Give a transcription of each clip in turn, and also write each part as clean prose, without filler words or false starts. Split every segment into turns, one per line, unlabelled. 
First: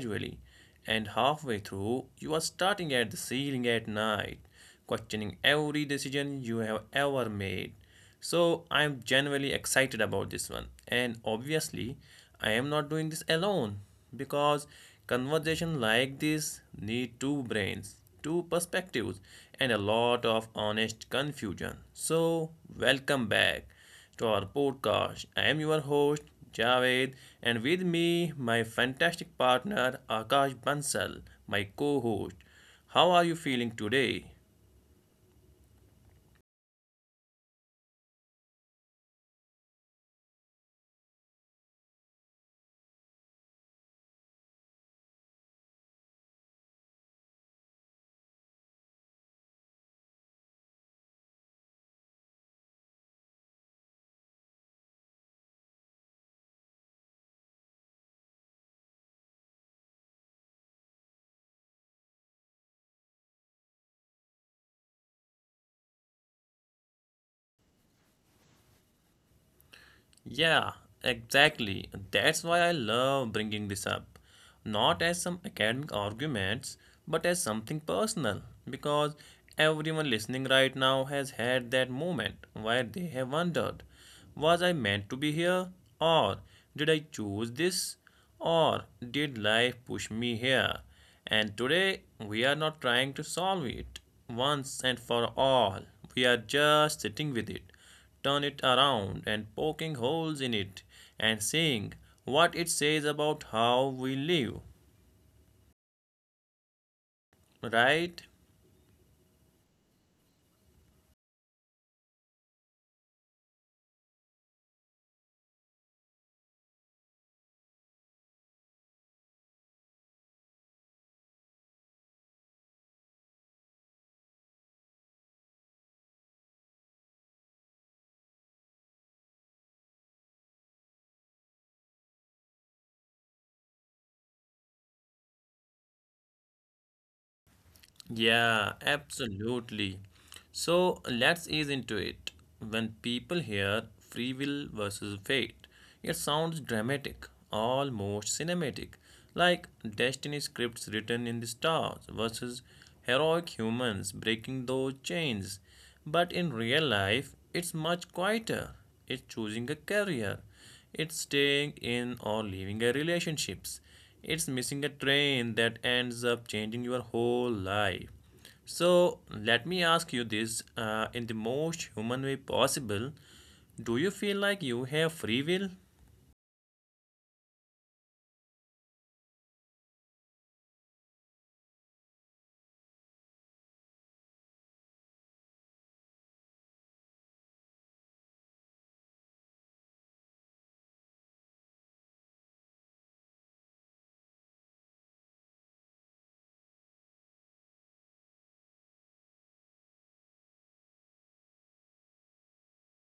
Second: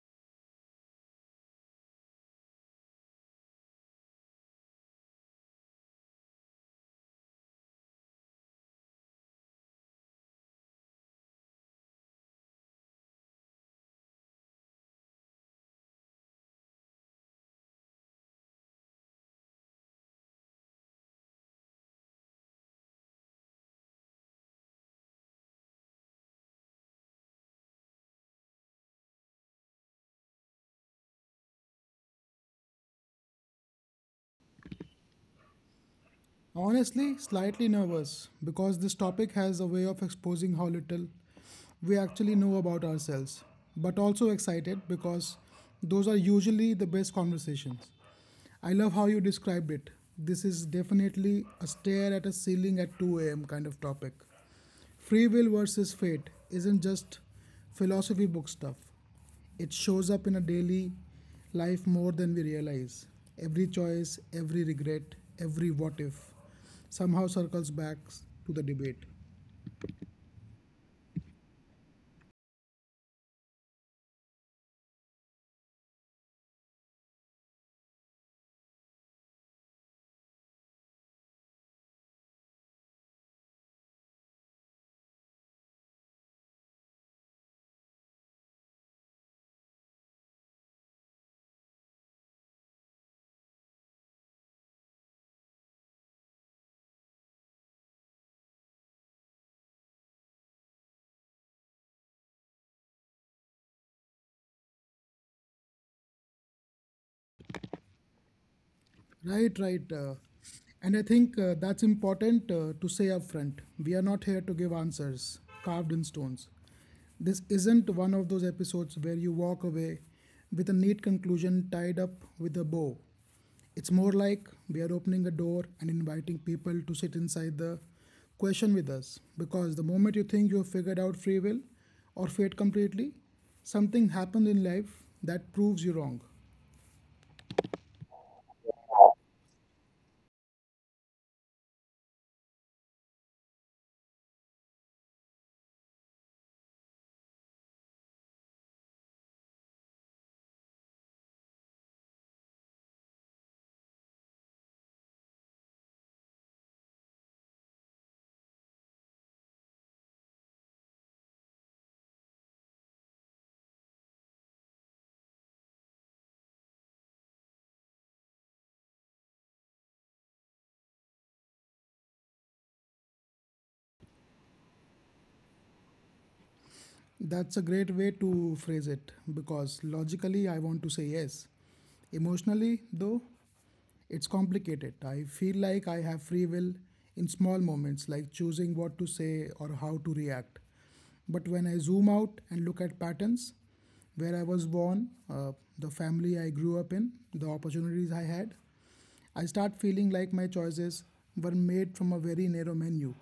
casually, and halfway through, you are starting at the ceiling at night, questioning every decision you have ever made. So I'm genuinely excited about this one. And obviously, I am not doing this alone because conversation like this need two brains, two perspectives and a lot of honest confusion. So, welcome back to our podcast. I am your host Javed and with me my fantastic partner Akash Bansal, my co-host. How are you feeling today?
Honestly, slightly nervous because this topic has a way of exposing how little we actually know about ourselves, but also excited because those are usually the best conversations. I love how you described it. This is definitely a stare at a ceiling at 2 a.m. kind of topic. Free will versus fate isn't just philosophy book stuff. It shows up in a daily life more than we realize. Every choice, every regret, every what if somehow circles back to the debate.
Yeah, exactly. That's why I love bringing this up. Not as some academic arguments, but as something personal. Because everyone listening right now has had that moment where they have wondered, was I meant to be here? Or did I choose this? Or did life push me here? And today, we are not trying to solve it once and for all. We are just sitting with it, turn it around and poking holes in it and seeing what it says about how we live, right?
Right, right. And I think that's important to say upfront. We are not here to give answers carved in stones. This isn't one of those episodes where you walk away with a neat conclusion tied up with a bow. It's more like we are opening a door and inviting people to sit inside the question with us. Because the moment you think you have figured out free will or fate completely, something happens in life that proves you wrong.
Yeah, absolutely. So let's ease into it. When people hear free will versus fate, it sounds dramatic, almost cinematic, like destiny scripts written in the stars versus heroic humans breaking those chains. But in real life, it's much quieter. It's choosing a career. It's staying in or leaving a relationships. It's missing a train that ends up changing your whole life. So let me ask you this, in the most human way possible. Do you feel like you have free will?
That's a great way to phrase it because logically I want to say yes. Emotionally, though, it's complicated. I feel like I have free will in small moments, like choosing what to say or how to react. But when I zoom out and look at patterns, where I was born, the family I grew up in, the opportunities I had, I start feeling like my choices were made from a very narrow menu.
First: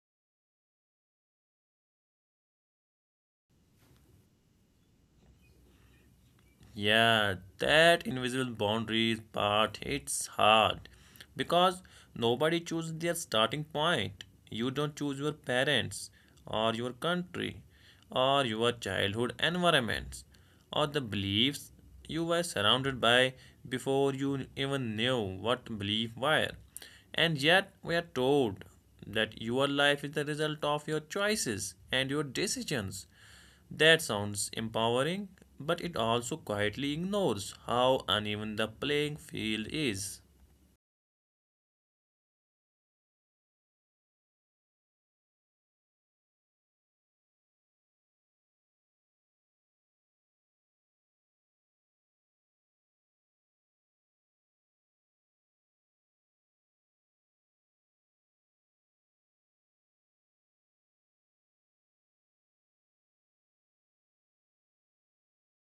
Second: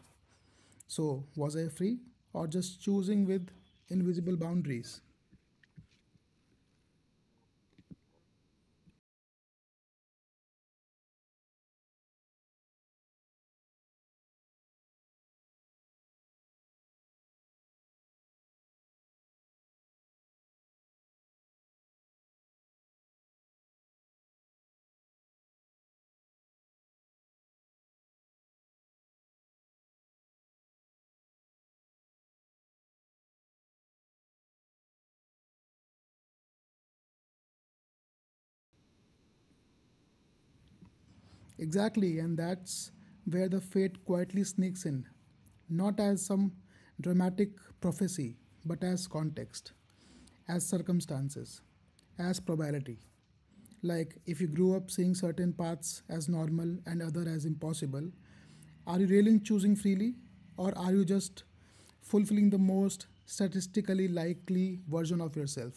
So, was I free or just choosing with invisible boundaries?
Yeah, that invisible boundaries part hits hard because nobody chooses their starting point. You don't choose your parents or your country or your childhood environments or the beliefs you were surrounded by before you even knew what belief were. And yet we are told that your life is the result of your choices and your decisions, that sounds empowering, but it also quietly ignores how uneven the playing field is.
Exactly, and that's where the fate quietly sneaks in, not as some dramatic prophecy, but as context, as circumstances, as probability. Like, if you grew up seeing certain paths as normal and other as impossible, are you really choosing freely, or are you just fulfilling the most statistically likely version of yourself?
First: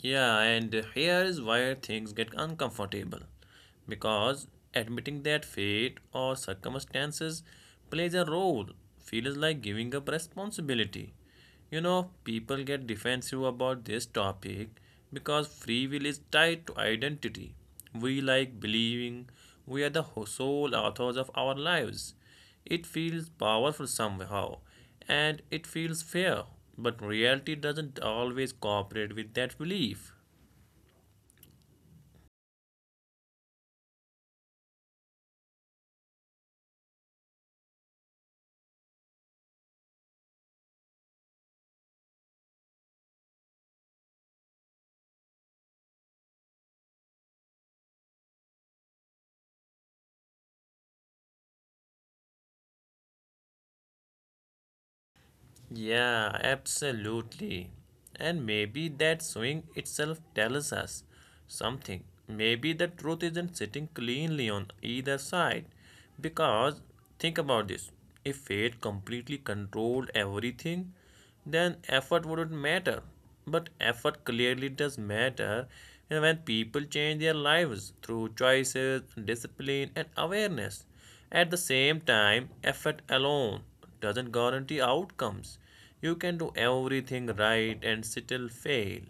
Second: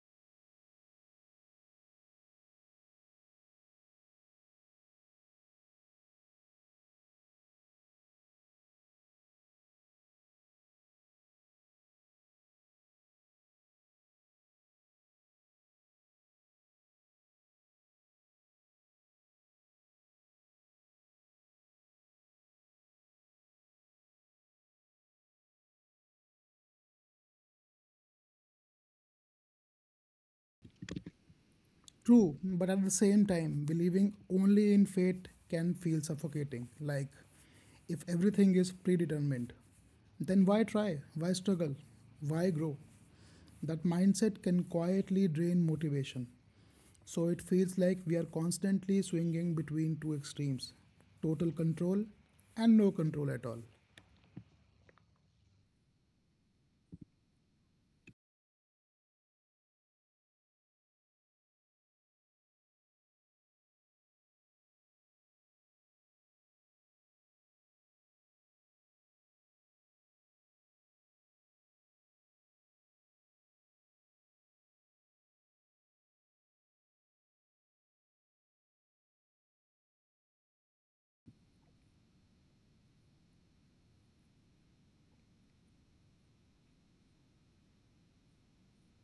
Yeah, and here is where things get uncomfortable because admitting that fate or circumstances plays a role feels like giving up responsibility. You know, people get defensive about this topic because free will is tied to identity. We like believing we are the sole authors of our lives. It feels powerful somehow, and it feels fair. But reality doesn't always cooperate with that belief.
True, but at the same time, believing only in fate can feel suffocating. Like, if everything is predetermined, then why try? Why struggle? Why grow? That mindset can quietly drain motivation. So it feels like we are constantly swinging between two extremes total control and no control at all.
Yeah, absolutely. And maybe that swing itself tells us something. Maybe the truth isn't sitting cleanly on either side. Because think about this, if fate completely controlled everything, then effort wouldn't matter. But effort clearly does matter and when people change their lives through choices, discipline, and awareness. At the same time, effort alone doesn't guarantee outcomes. You can do everything right and still fail.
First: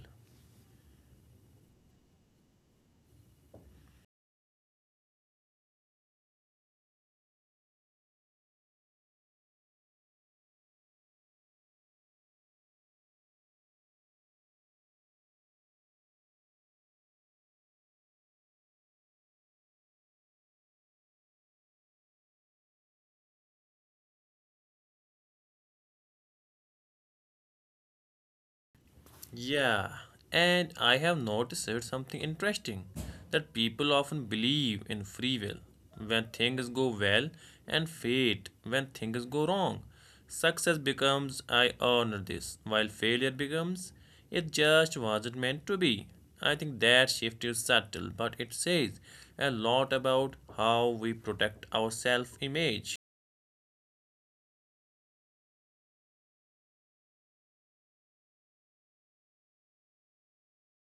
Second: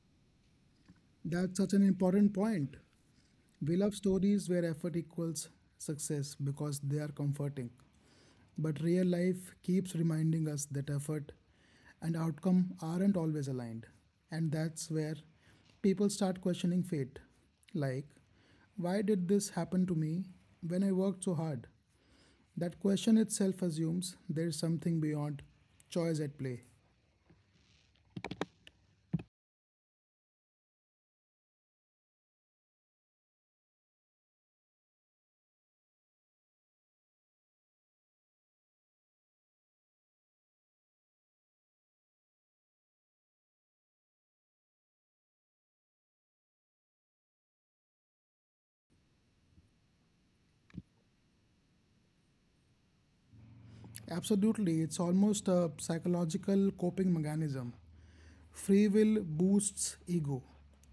That's such an important point. We love stories where effort equals success because they are comforting. But real life keeps reminding us that effort and outcome aren't always aligned. And that's where people start questioning fate. Like, why did this happen to me when I worked so hard? That question itself assumes there's something beyond choice at play.
Yeah, and I have noticed something interesting, that people often believe in free will when things go well and fate when things go wrong. Success becomes I earned this, while failure becomes it just wasn't meant to be. I think that shift is subtle, but it says a lot about how we protect our self image.
Absolutely, it's almost a psychological coping mechanism. Free will boosts ego,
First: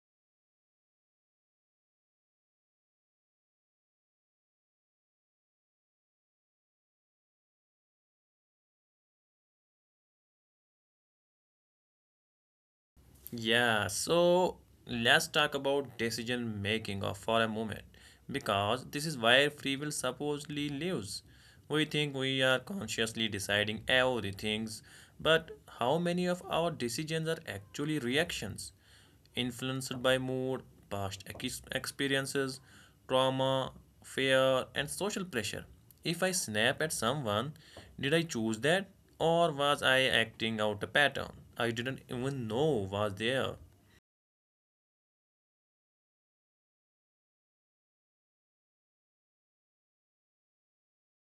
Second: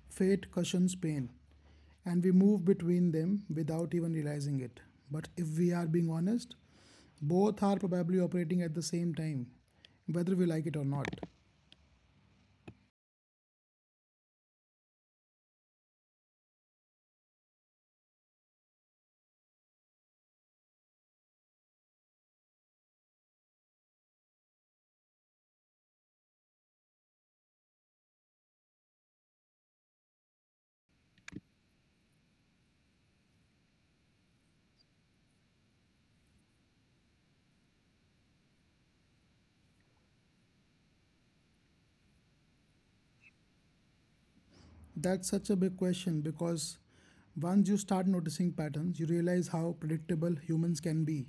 fate cushions pain, and we move between them without even realizing it. But if we are being honest, both are probably operating at the same time, whether we like it or not.
Yeah, so let's talk about decision making or for a moment because this is where free will supposedly lives. We think we are consciously deciding everything, but how many of our decisions are actually reactions? Influenced by mood, past experiences, trauma, fear, and social pressure. If I snap at someone, did I choose that or was I acting out a pattern I didn't even know was there?
That's such a big question because once you start noticing patterns, you realize how predictable humans can be.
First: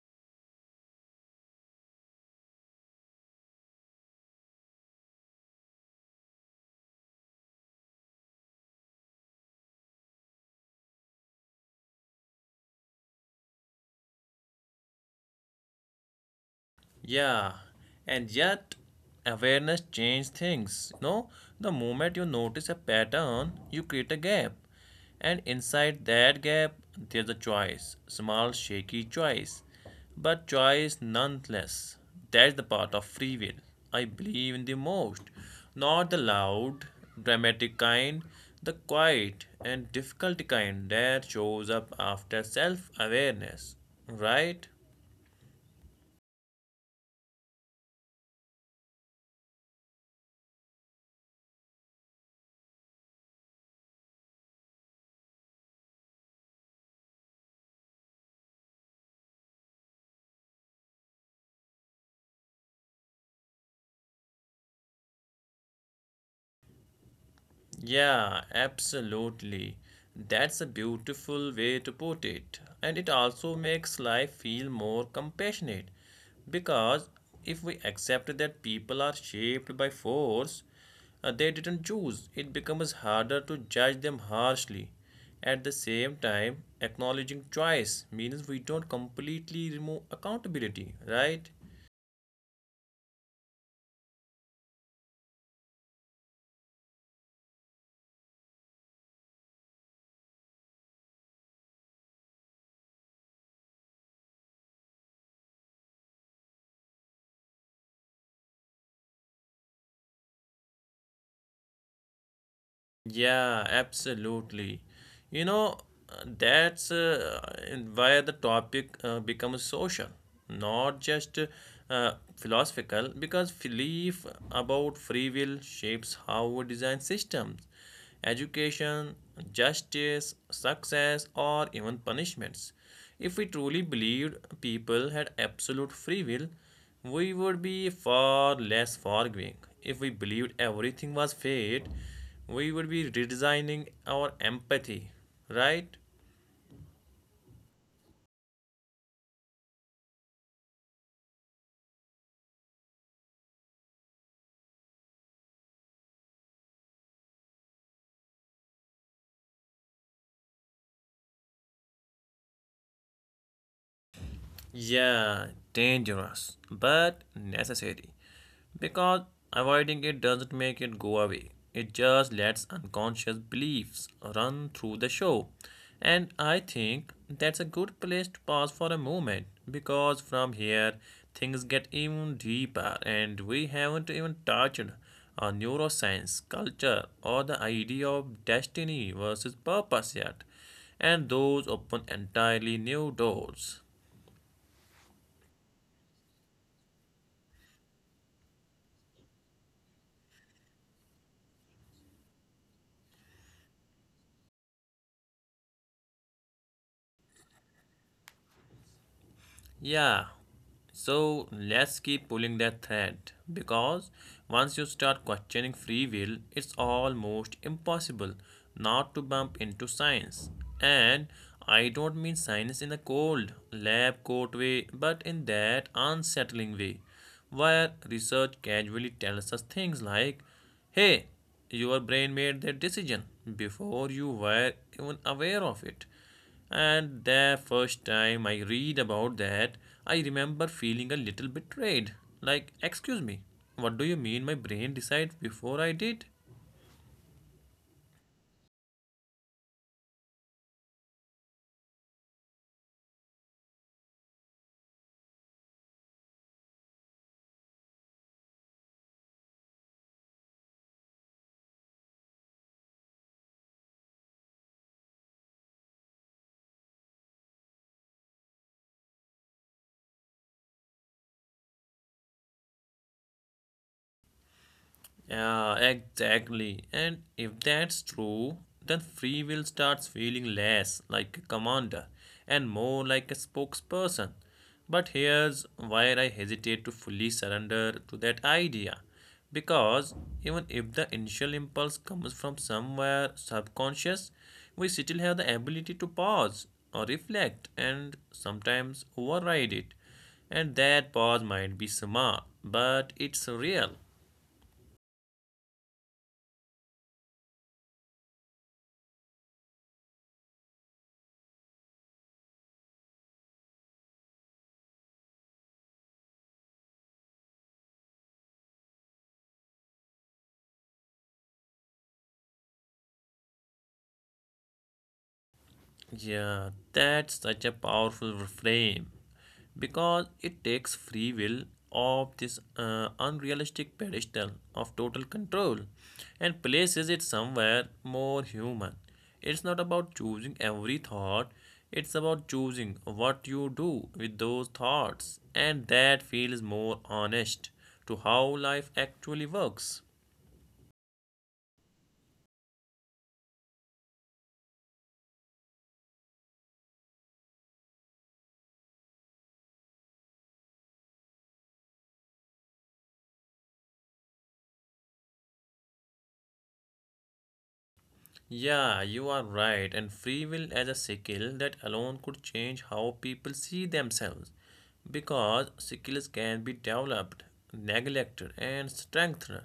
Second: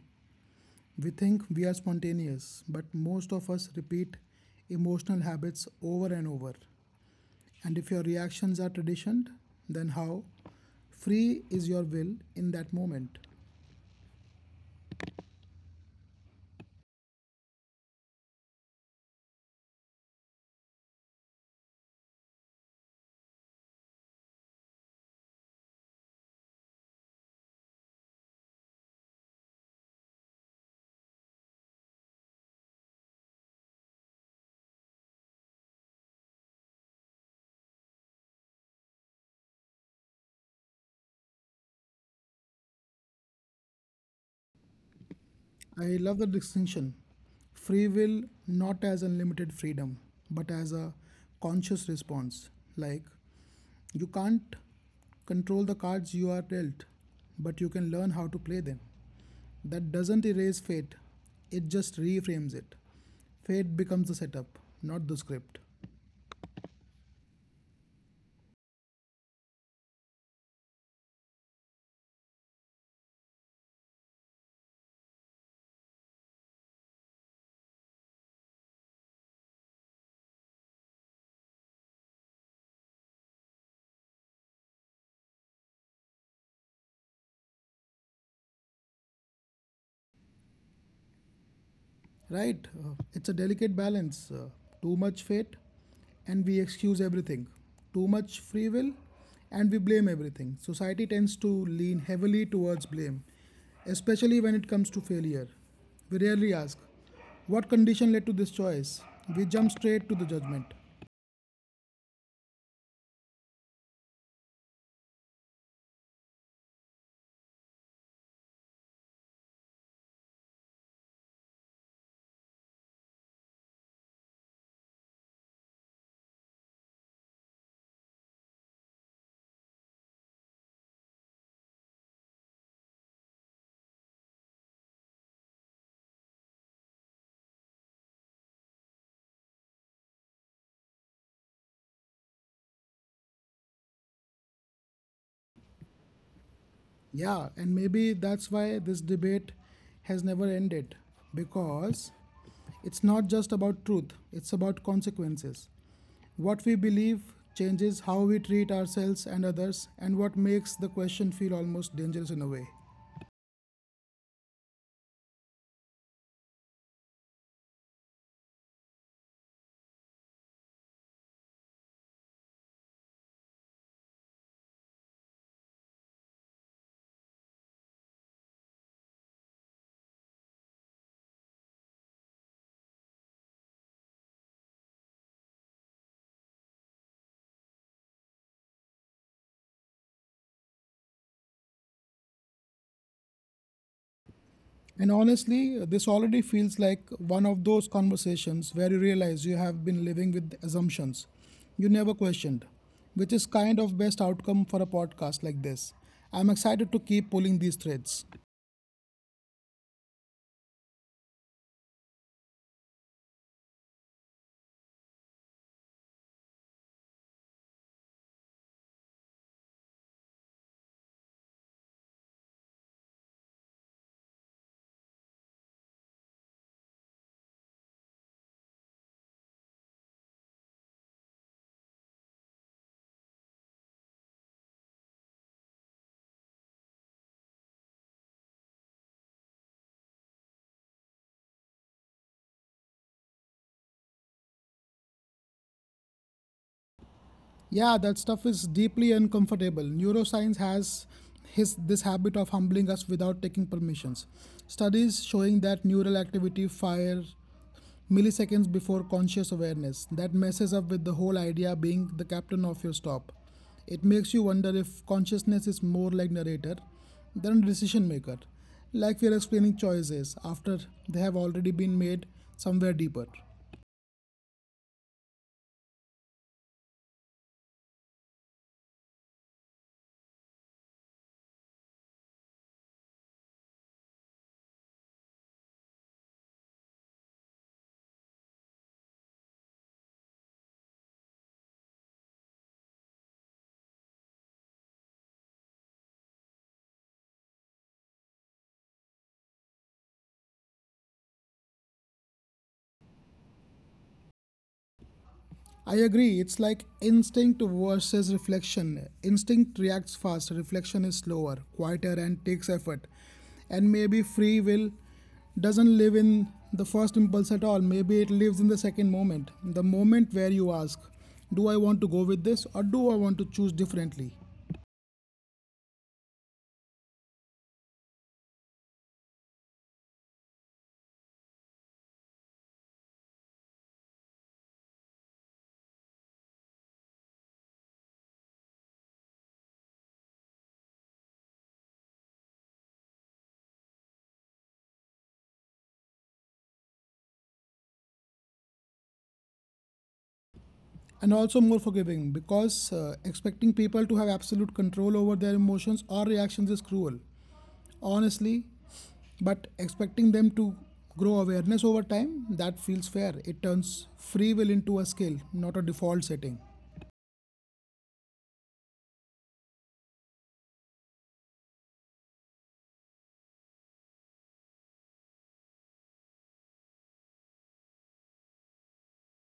We think we are spontaneous, but most of us repeat emotional habits over and over. And if your reactions are traditioned, then how free is your will in that moment?
Yeah, and yet awareness changes things. No, the moment you notice a pattern, you create a gap. And inside that gap, there's a choice, small, shaky choice, but choice nonetheless. That's the part of free will I believe in the most. Not the loud, dramatic kind, the quiet and difficult kind that shows up after self awareness, right?
I love the distinction free will not as unlimited freedom, but as a conscious response. Like you can't control the cards you are dealt, but you can learn how to play them. That doesn't erase fate, it just reframes it. Fate becomes the setup, not the script.
Yeah, absolutely. That's a beautiful way to put it. And it also makes life feel more compassionate. Because if we accept that people are shaped by force they didn't choose, it becomes harder to judge them harshly. At the same time, acknowledging choice means we don't completely remove accountability, right?
Right? It's a delicate balance. Too much fate, and we excuse everything. Too much free will, and we blame everything. Society tends to lean heavily towards blame, especially when it comes to failure. We rarely ask, what condition led to this choice? We jump straight to the judgment.
Yeah, absolutely. You know, that's why the topic becomes social, not just philosophical, because belief about free will shapes how we design systems, education, justice, success, or even punishments. If we truly believed people had absolute free will, we would be far less forgiving. If we believed everything was fate, we would be redesigning our empathy, right?
Yeah, and maybe that's why this debate has never ended because it's not just about truth, it's about consequences. What we believe changes how we treat ourselves and others, and what makes the question feel almost dangerous in a way.
Yeah, dangerous, but necessary. Because avoiding it doesn't make it go away. It just lets unconscious beliefs run through the show. And I think that's a good place to pause for a moment because from here things get even deeper and we haven't even touched on neuroscience, culture, or the idea of destiny versus purpose yet and those open entirely new doors.
And honestly, this already feels like one of those conversations where you realize you have been living with assumptions you never questioned, which is kind of best outcome for a podcast like this. I'm excited to keep pulling these threads.
Yeah, so let's keep pulling that thread because once you start questioning free will, it's almost impossible not to bump into science. And I don't mean science in a cold lab coat way, but in that unsettling way where research casually tells us things like, hey, your brain made that decision before you were even aware of it. And the first time I read about that, I remember feeling a little betrayed. Like, excuse me, what do you mean my brain decided before I did?
Yeah, that stuff is deeply uncomfortable. Neuroscience has his this habit of humbling us without taking permissions. Studies showing that neural activity fire milliseconds before conscious awareness. That messes up with the whole idea being the captain of your stop. It makes you wonder if consciousness is more like narrator than decision maker. Like we are explaining choices after they have already been made somewhere deeper.
Yeah, exactly. And if that's true, then free will starts feeling less like a commander and more like a spokesperson. But here's where I hesitate to fully surrender to that idea. Because even if the initial impulse comes from somewhere subconscious, we still have the ability to pause or reflect and sometimes override it. And that pause might be smart, but it's real.
I agree. It's like instinct versus reflection. Instinct reacts fast, reflection is slower, quieter, and takes effort. And maybe free will doesn't live in the first impulse at all. Maybe it lives in the second moment, the moment where you ask, do I want to go with this or do I want to choose differently?
Yeah, that's such a powerful reframe because it takes free will of this unrealistic pedestal of total control and places it somewhere more human. It's not about choosing every thought, it's about choosing what you do with those thoughts, and that feels more honest to how life actually works.
And also more forgiving because expecting people to have absolute control over their emotions or reactions is cruel. Honestly, but expecting them to grow awareness over time, that feels fair. It turns free will into a skill, not a default setting.
Yeah, you are right. And free will as a skill, that alone could change how people see themselves because skills can be developed, neglected, and strengthened.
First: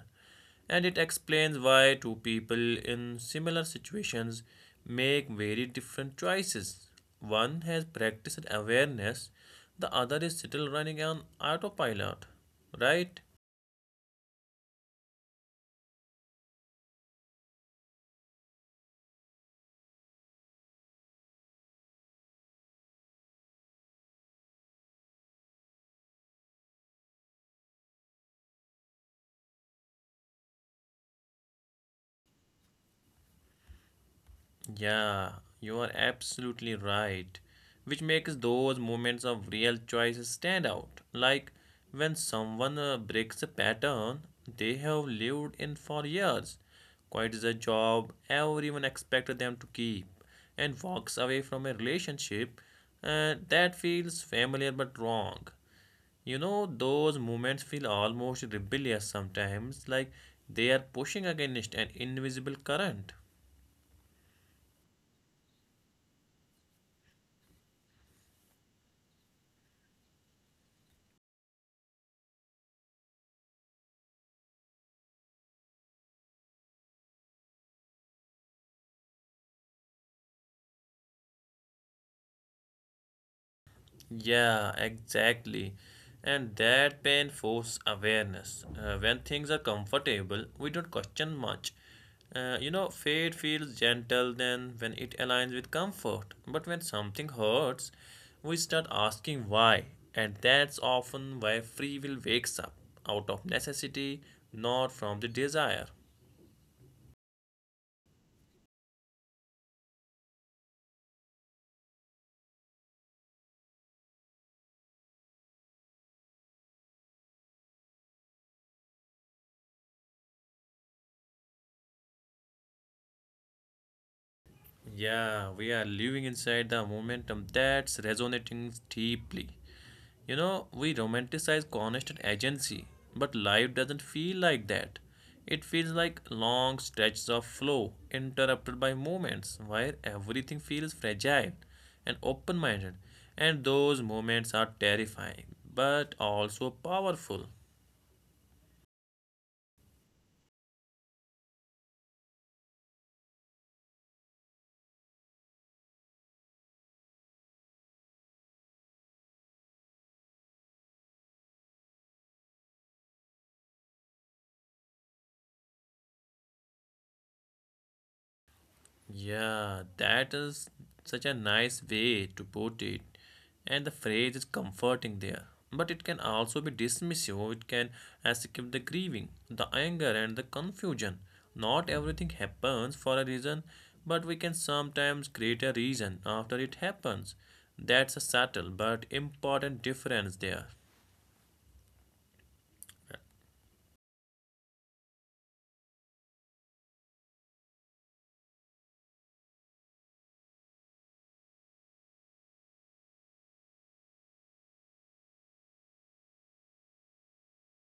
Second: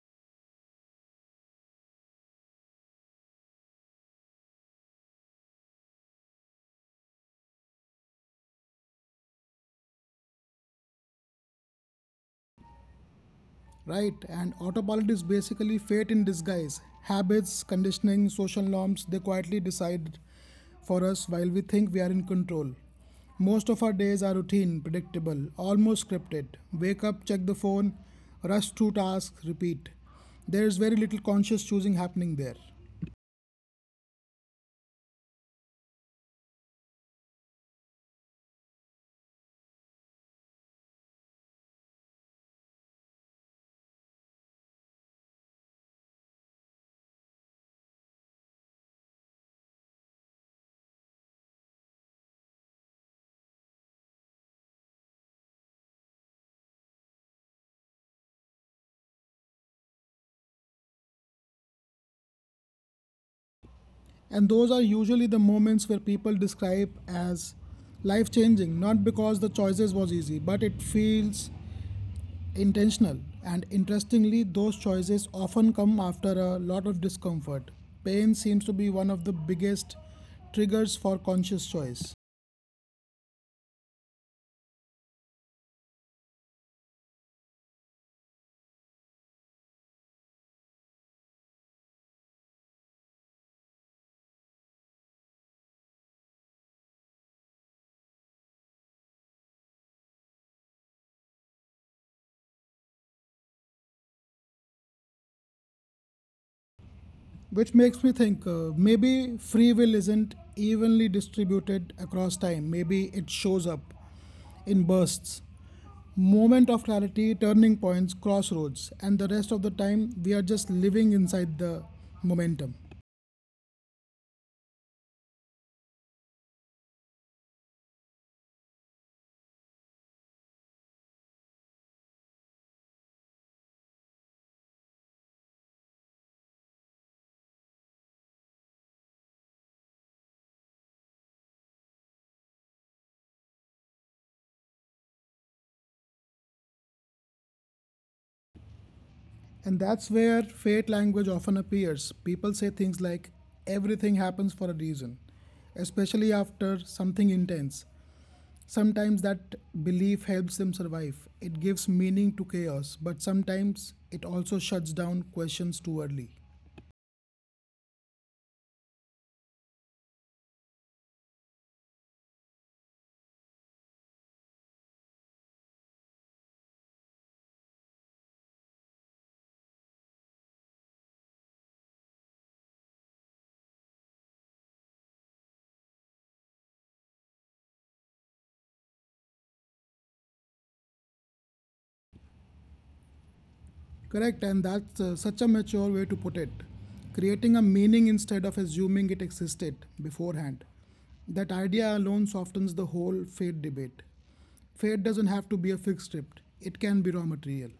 And it explains why two people in similar situations make very different choices. One has practiced awareness, the other is still running on autopilot, right?
Right, and autopilot is basically fate in disguise. Habits, conditioning, social norms, they quietly decide for us while we think we are in control. Most of our days are routine, predictable, almost scripted. Wake up, check the phone, rush through tasks, repeat. There is very little conscious choosing happening there.
Yeah, you are absolutely right. Which makes those moments of real choices stand out. Like when someone breaks a pattern they have lived in for years, quits a job everyone expected them to keep, and walks away from a relationship that feels familiar but wrong. You know, those moments feel almost rebellious sometimes, like they are pushing against an invisible current.
And those are usually the moments where people describe as life changing, not because the choices was easy, but it feels intentional. And interestingly, those choices often come after a lot of discomfort. Pain seems to be one of the biggest triggers for conscious choice.
Yeah, exactly. And that pain forces awareness. When things are comfortable, we don't question much. You know, fate feels gentle then when it aligns with comfort. But when something hurts, we start asking why. And that's often why free will wakes up out of necessity, not from the desire.
Which makes me think maybe free will isn't evenly distributed across time. Maybe it shows up in bursts, moment of clarity, turning points, crossroads, and the rest of the time we are just living inside the momentum.
Yeah, we are living inside the momentum, that's resonating deeply. You know, we romanticize constant agency, but life doesn't feel like that. It feels like long stretches of flow, interrupted by moments where everything feels fragile and open minded. And those moments are terrifying, but also powerful.
And that's where fate language often appears. People say things like, everything happens for a reason, especially after something intense. Sometimes that belief helps them survive. It gives meaning to chaos, but sometimes it also shuts down questions too early.
Yeah, that is such a nice way to put it. And the phrase is comforting there. But it can also be dismissive, it can escape the grieving, the anger, and the confusion. Not everything happens for a reason, but we can sometimes create a reason after it happens. That's a subtle but important difference there.
Correct, and that's such a mature way to put it. Creating a meaning instead of assuming it existed beforehand. That idea alone softens the whole fate debate. Fate doesn't have to be a fixed script, it can be raw material.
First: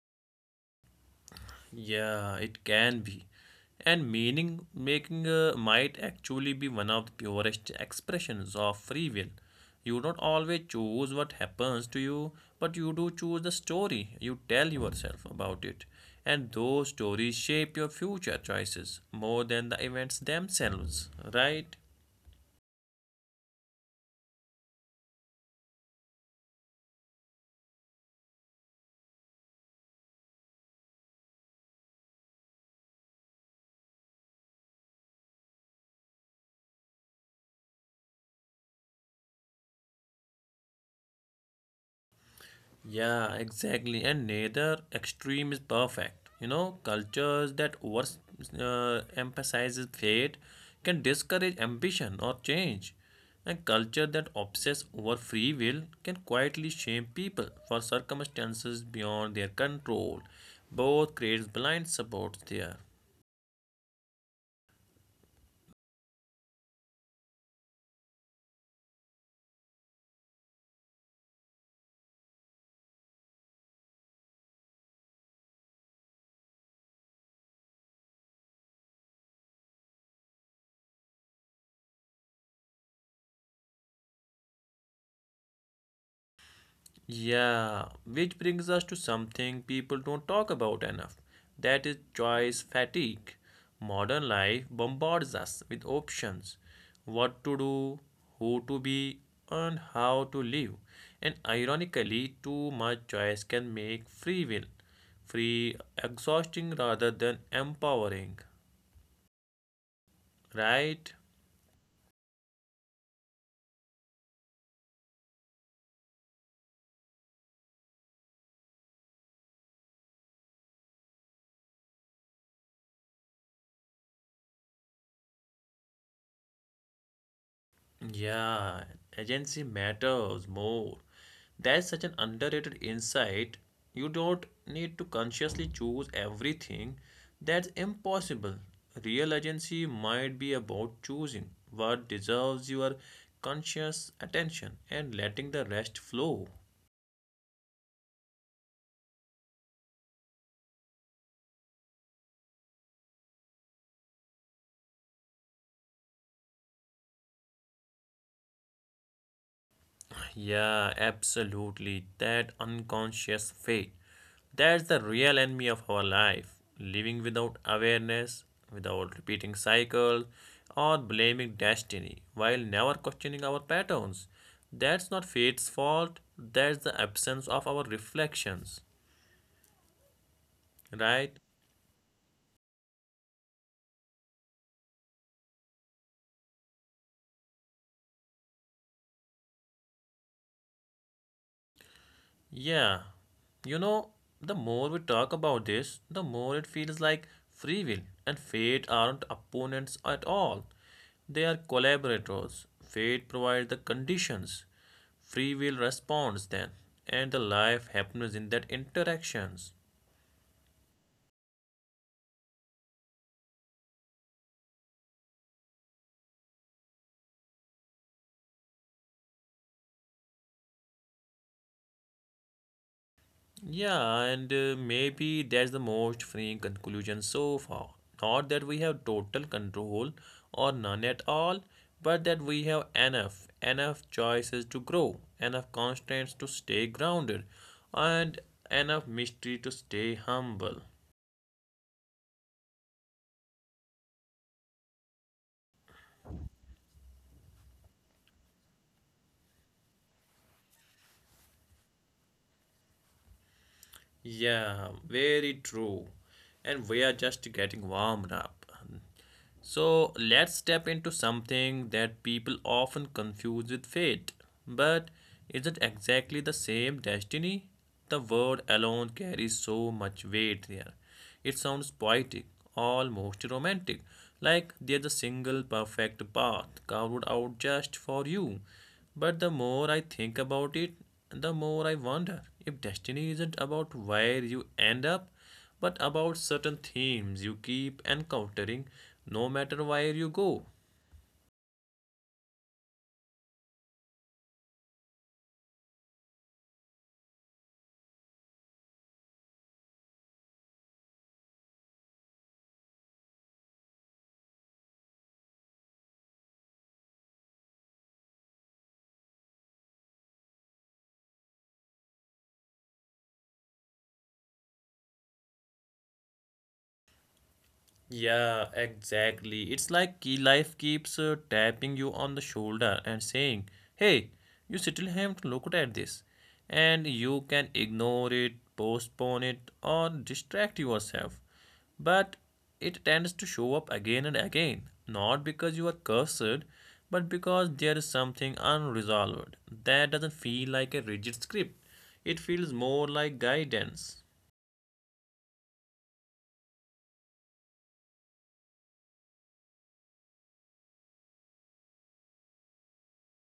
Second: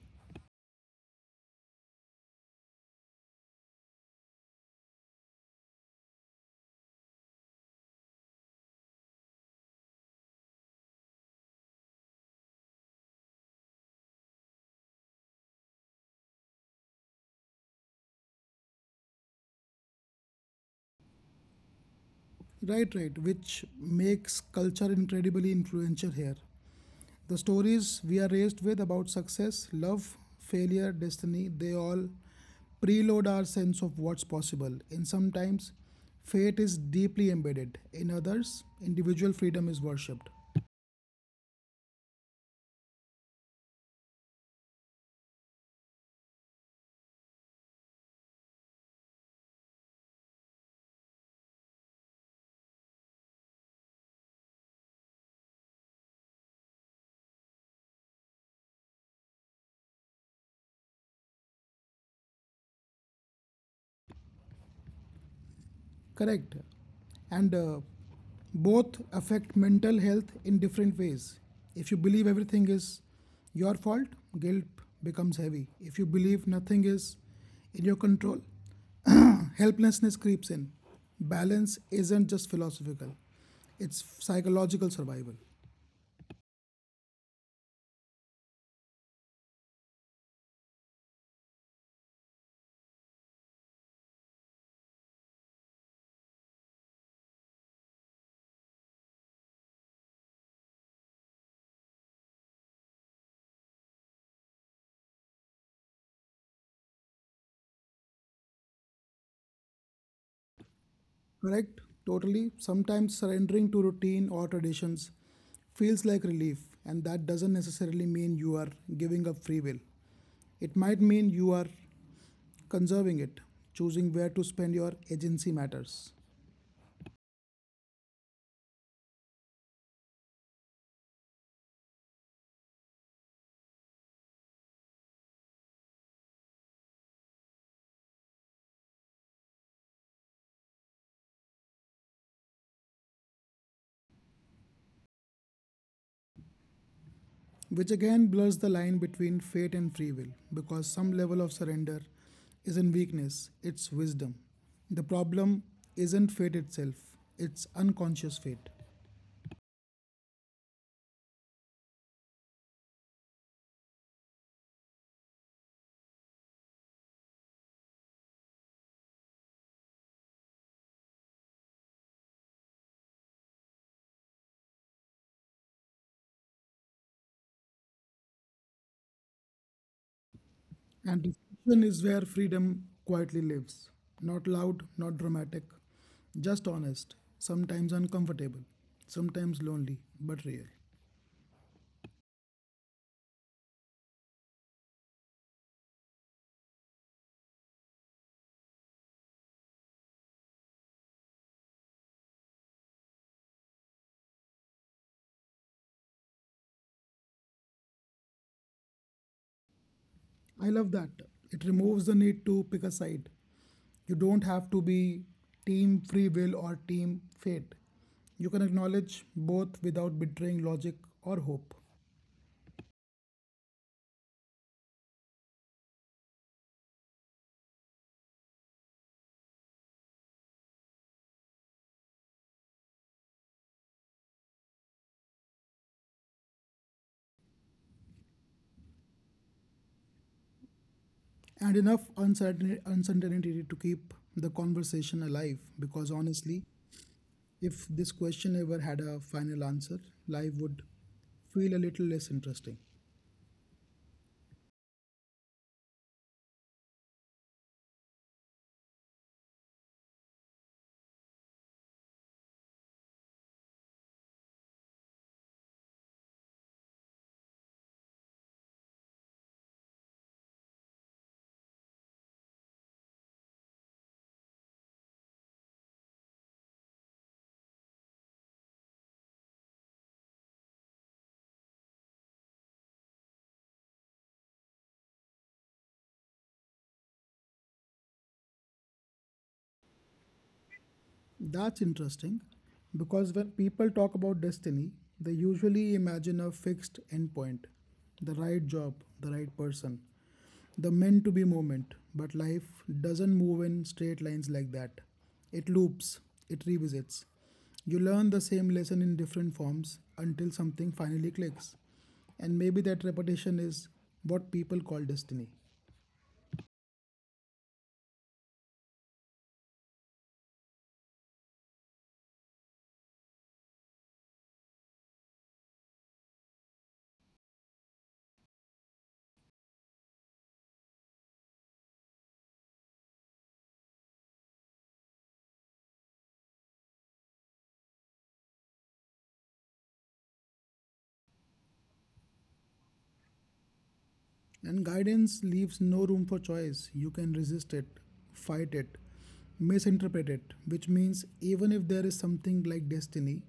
Yeah, it can be. And meaning making might actually be one of the purest expressions of free will. You don't always choose what happens to you, but you do choose the story you tell yourself about it. And those stories shape your future choices more than the events themselves, right?
Right, right, which makes culture incredibly influential here. The stories we are raised with about success, love, failure, destiny, they all preload our sense of what's possible. In some times, fate is deeply embedded. In others, individual freedom is worshipped.
Yeah, exactly. And neither extreme is perfect. You know, cultures that over emphasizes fate can discourage ambition or change. And culture that obsess over free will can quietly shame people for circumstances beyond their control. Both creates blind supports there.
Correct. And both affect mental health in different ways. If you believe everything is your fault, guilt becomes heavy. If you believe nothing is in your control, helplessness creeps in. Balance isn't just philosophical, it's psychological survival.
Yeah, which brings us to something people don't talk about enough. That is choice fatigue. Modern life bombards us with options, what to do, who to be, and how to live. And ironically, too much choice can make free will free exhausting rather than empowering, right?
Correct? Totally. Sometimes surrendering to routine or traditions feels like relief, and that doesn't necessarily mean you are giving up free will. It might mean you are conserving it. Choosing where to spend your agency matters.
Yeah, agency matters more. That's such an underrated insight. You don't need to consciously choose everything. That's impossible. Real agency might be about choosing what deserves your conscious attention and letting the rest flow.
Which again blurs the line between fate and free will because some level of surrender isn't weakness, it's wisdom. The problem isn't fate itself, it's unconscious fate.
Yeah, absolutely. That unconscious fate. That's the real enemy of our life. Living without awareness, without repeating cycles, or blaming destiny while never questioning our patterns. That's not fate's fault, that's the absence of our reflections.
And
Right?
discussion is where freedom quietly lives. Not loud, not dramatic, just honest, sometimes uncomfortable, sometimes lonely, but real.
Yeah. You know, the more we talk about this, the more it feels like free will and fate aren't opponents at all. They are collaborators. Fate provides the conditions. Free will responds then, and the life happens in that interactions.
I love that. It removes the need to pick a side. You don't have to be team free will or team fate. You can acknowledge both without betraying logic or hope.
Yeah, and maybe that's the most freeing conclusion so far. Not that we have total control or none at all, but that we have enough, enough choices to grow, enough constraints to stay grounded, and enough mystery to stay humble.
And enough uncertainty to keep the conversation alive because honestly, if this question ever had a final answer, life would feel a little less interesting.
Yeah, very true. And we are just getting warmed up. So let's step into something that people often confuse with fate. But is it exactly the same destiny? The word alone carries so much weight there. It sounds poetic, almost romantic, like there's a single perfect path carved out just for you. But the more I think about it, the more I wonder if destiny isn't about where you end up, but about certain themes you keep encountering no matter where you go.
That's interesting because when people talk about destiny, they usually imagine a fixed endpoint, the right job, the right person, the meant to be moment. But life doesn't move in straight lines like that. It loops, it revisits. You learn the same lesson in different forms until something finally clicks. And maybe that repetition is what people call destiny.
Yeah, exactly. It's like key life keeps tapping you on the shoulder and saying, "Hey, you still haven't looked at this," and you can ignore it, postpone it, or distract yourself. But it tends to show up again and again, not because you are cursed, but because there is something unresolved. That doesn't feel like a rigid script. It feels more like guidance.
And guidance leaves no room for choice. You can resist it, fight it, misinterpret it, which means even if there is something like destiny,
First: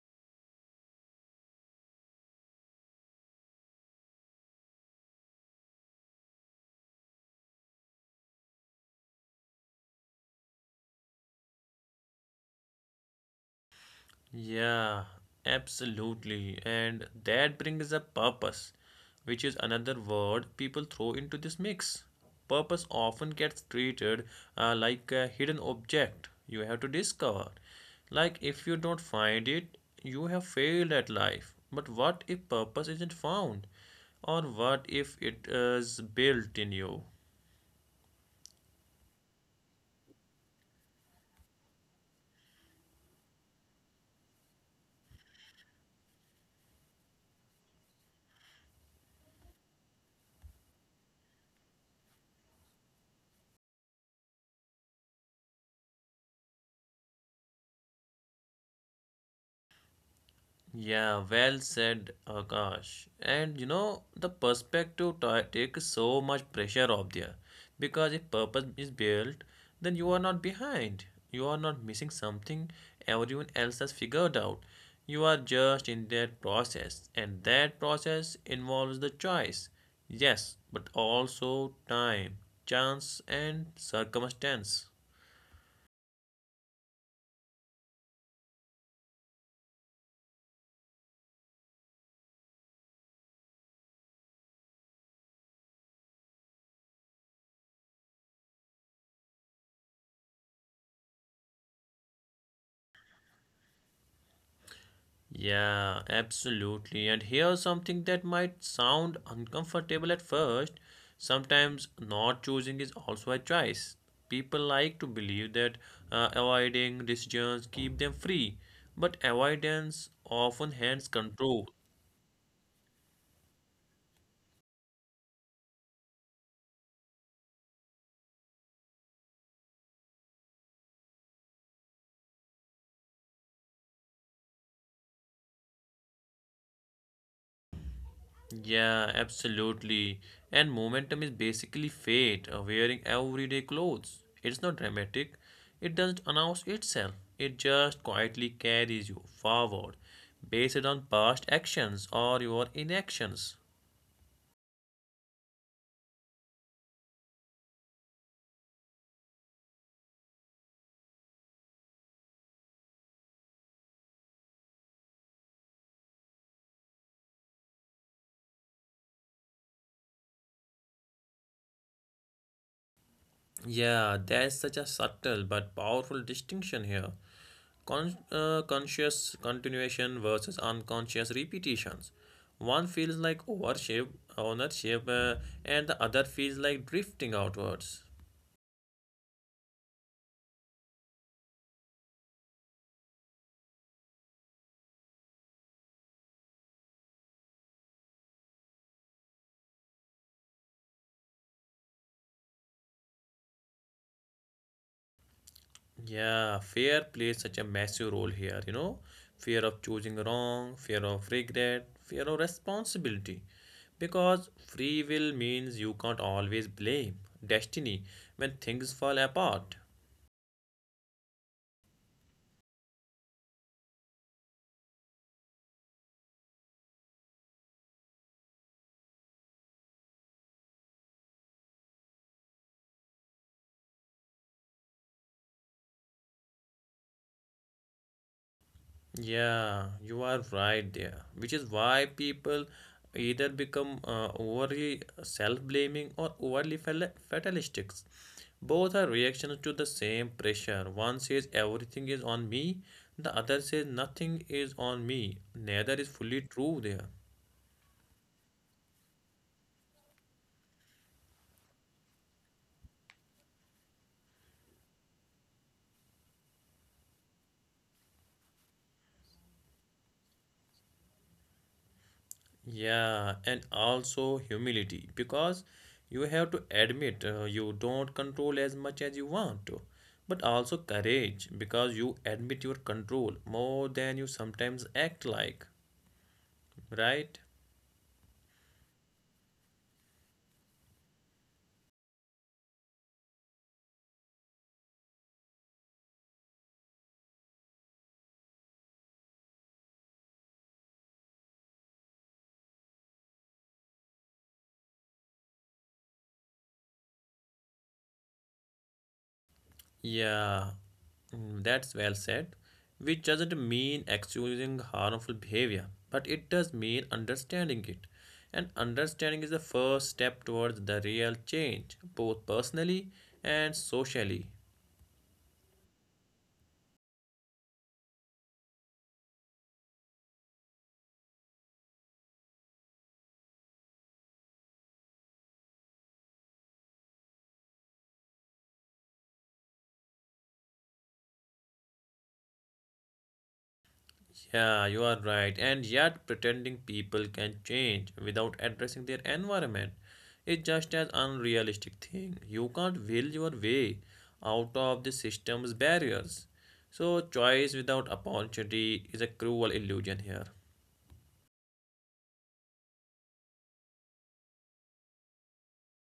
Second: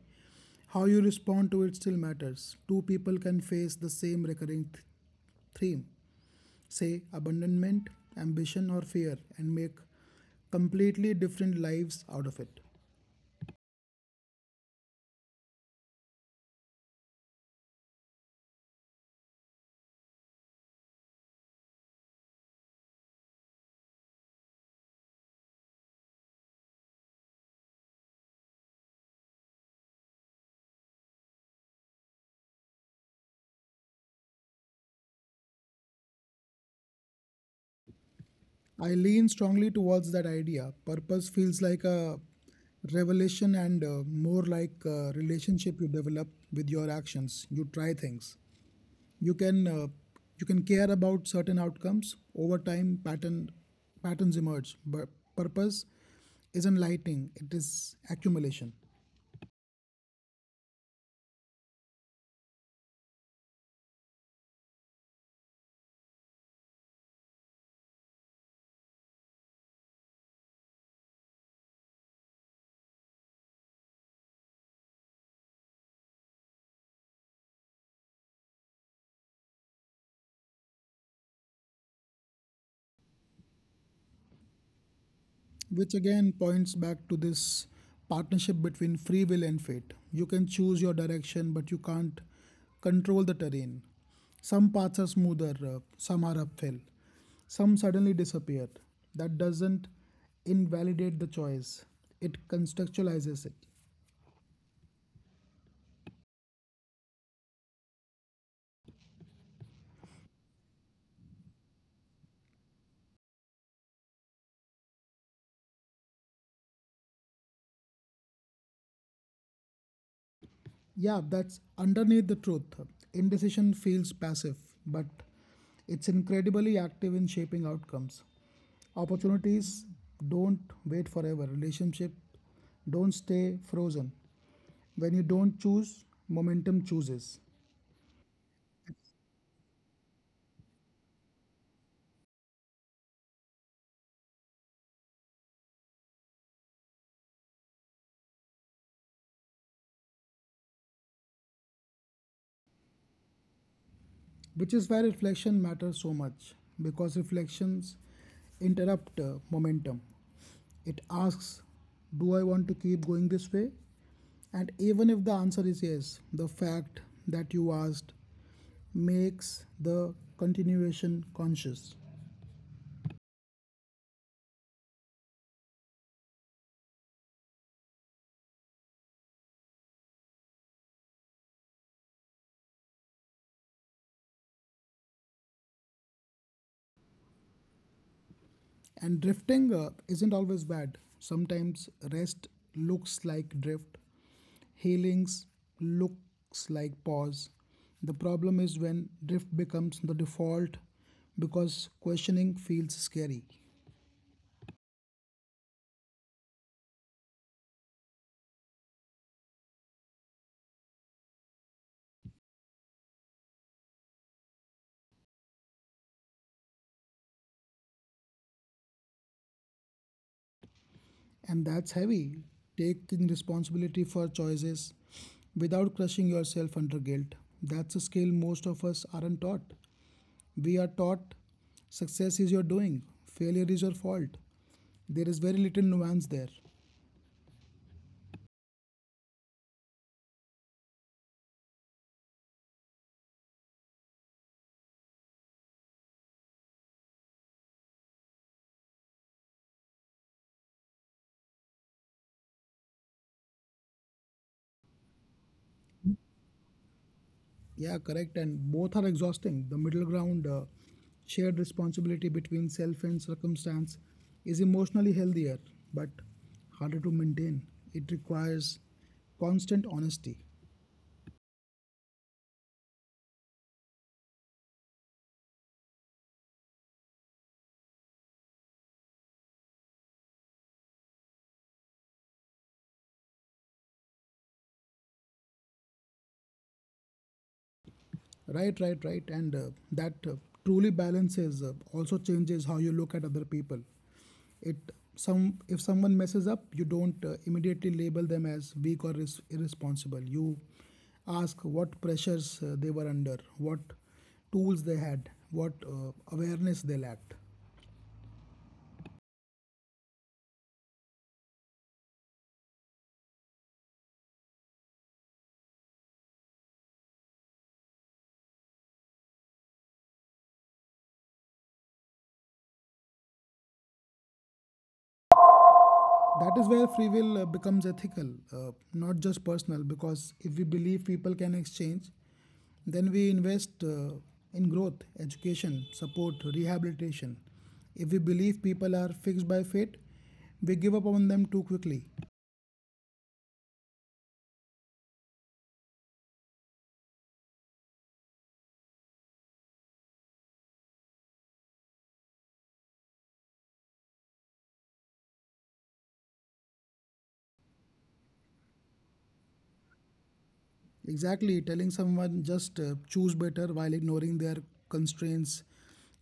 how you respond to it still matters. Two people can face the same recurring theme, say abandonment, ambition, or fear, and make completely different lives out of it.
Yeah, absolutely. And that brings up purpose, which is another word people throw into this mix. Purpose often gets treated like a hidden object you have to discover. Like if you don't find it, you have failed at life. But what if purpose isn't found? Or what if it is built in you?
I lean strongly towards that idea. Purpose feels like a revelation and more like a relationship you develop with your actions. You try things. You can uh, you can care about certain outcomes over time. Patterns emerge, but purpose isn't lighting. It is accumulation.
Yeah, well said, Akash. And the perspective takes so much pressure off there because if purpose is built, then you are not behind. You are not missing something everyone else has figured out. You are just in that process, and that process involves the choice. Yes, but also time, chance, and circumstance.
Which again points back to this partnership between free will and fate. You can choose your direction, but you can't control the terrain. Some paths are smoother, some are uphill, some suddenly disappear. That doesn't invalidate the choice, it contextualizes it.
Yeah, absolutely. And here's something that might sound uncomfortable at first. Sometimes not choosing is also a choice. People like to believe that avoiding decisions keep them free, but avoidance often hands
Yeah, that's
control.
underneath the truth. Indecision feels passive, but it's incredibly active in shaping outcomes. Opportunities don't wait forever. Relationship don't stay frozen. When you don't choose, momentum chooses.
Yeah, absolutely. And momentum is basically fate, wearing everyday clothes. It's not dramatic, it doesn't announce itself, it just quietly carries you forward, based on past actions or your inactions.
Which is why reflection matters so much because reflections interrupt momentum. It asks, do I want to keep going this way? And even if the answer is yes, the fact that you asked makes the continuation conscious.
Yeah, that's such a subtle but powerful distinction here. Conscious continuation versus unconscious repetitions. One feels like worship, ownership, and the other feels like drifting outwards.
And drifting isn't always bad. Sometimes rest looks like drift, healings looks like pause. The problem is when drift becomes the default because questioning feels scary.
Yeah, fear plays such a massive role here, Fear of choosing wrong, fear of regret, fear of responsibility. Because free will means you can't always blame destiny when things fall apart.
And that's heavy. Taking responsibility for choices without crushing yourself under guilt. That's a skill most of us aren't taught. We are taught success is your doing, failure is your fault. There is very little nuance there.
Yeah, you are right there, which is why people either become overly self-blaming or overly fatalistic. Both are reactions to the same pressure. One says everything is on me, the other says nothing is on me. Neither is fully true there.
Yeah, correct. And both are exhausting. The middle ground, shared responsibility between self and circumstance, is emotionally healthier but harder to maintain. It requires constant honesty.
Yeah, and also humility because you have to admit you don't control as much as you want to, but also courage because you admit your control more than you sometimes act like, right?
Right, right, right. And that truly balances also changes how you look at other people. It some if someone messes up, you don't immediately label them as weak or is irresponsible. You ask what pressures they were under, what tools they had, what awareness they lacked.
Yeah, mm, that's well said. Which doesn't mean excusing harmful behavior, but it does mean understanding it. And understanding is the first step towards the real change, both personally and socially.
That is where free will becomes ethical, not just personal, because if we believe people can exchange, then we invest in growth, education, support, rehabilitation. If we believe people are fixed by fate, we give up on them too quickly.
Yeah, you are right. And yet, pretending people can change without addressing their environment is just as unrealistic thing. You can't will your way out of the system's barriers. So, choice without opportunity is a cruel illusion here.
Exactly, telling someone just choose better while ignoring their constraints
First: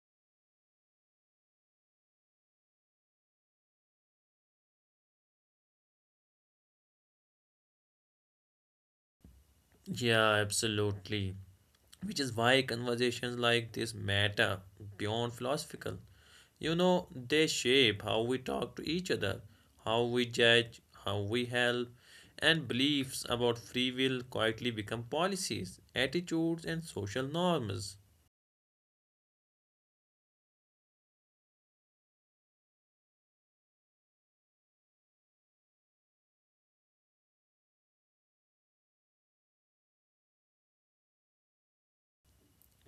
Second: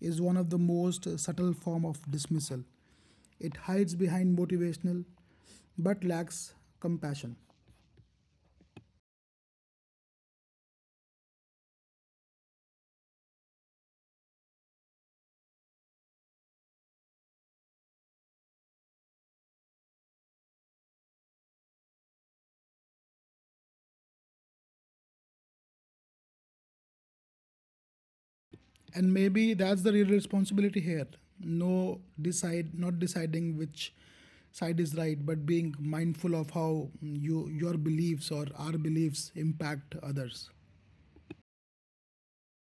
is one of the most subtle form of dismissal. It hides behind motivational but lacks compassion.
Yeah, absolutely. Which is why conversations like this matter beyond philosophical. They shape how we talk to each other, how we judge, how we help, and beliefs about free will quietly become policies, attitudes, and social norms.
And maybe that's the real responsibility here, no decide not deciding which side is right but being mindful of how you your beliefs or our beliefs impact others.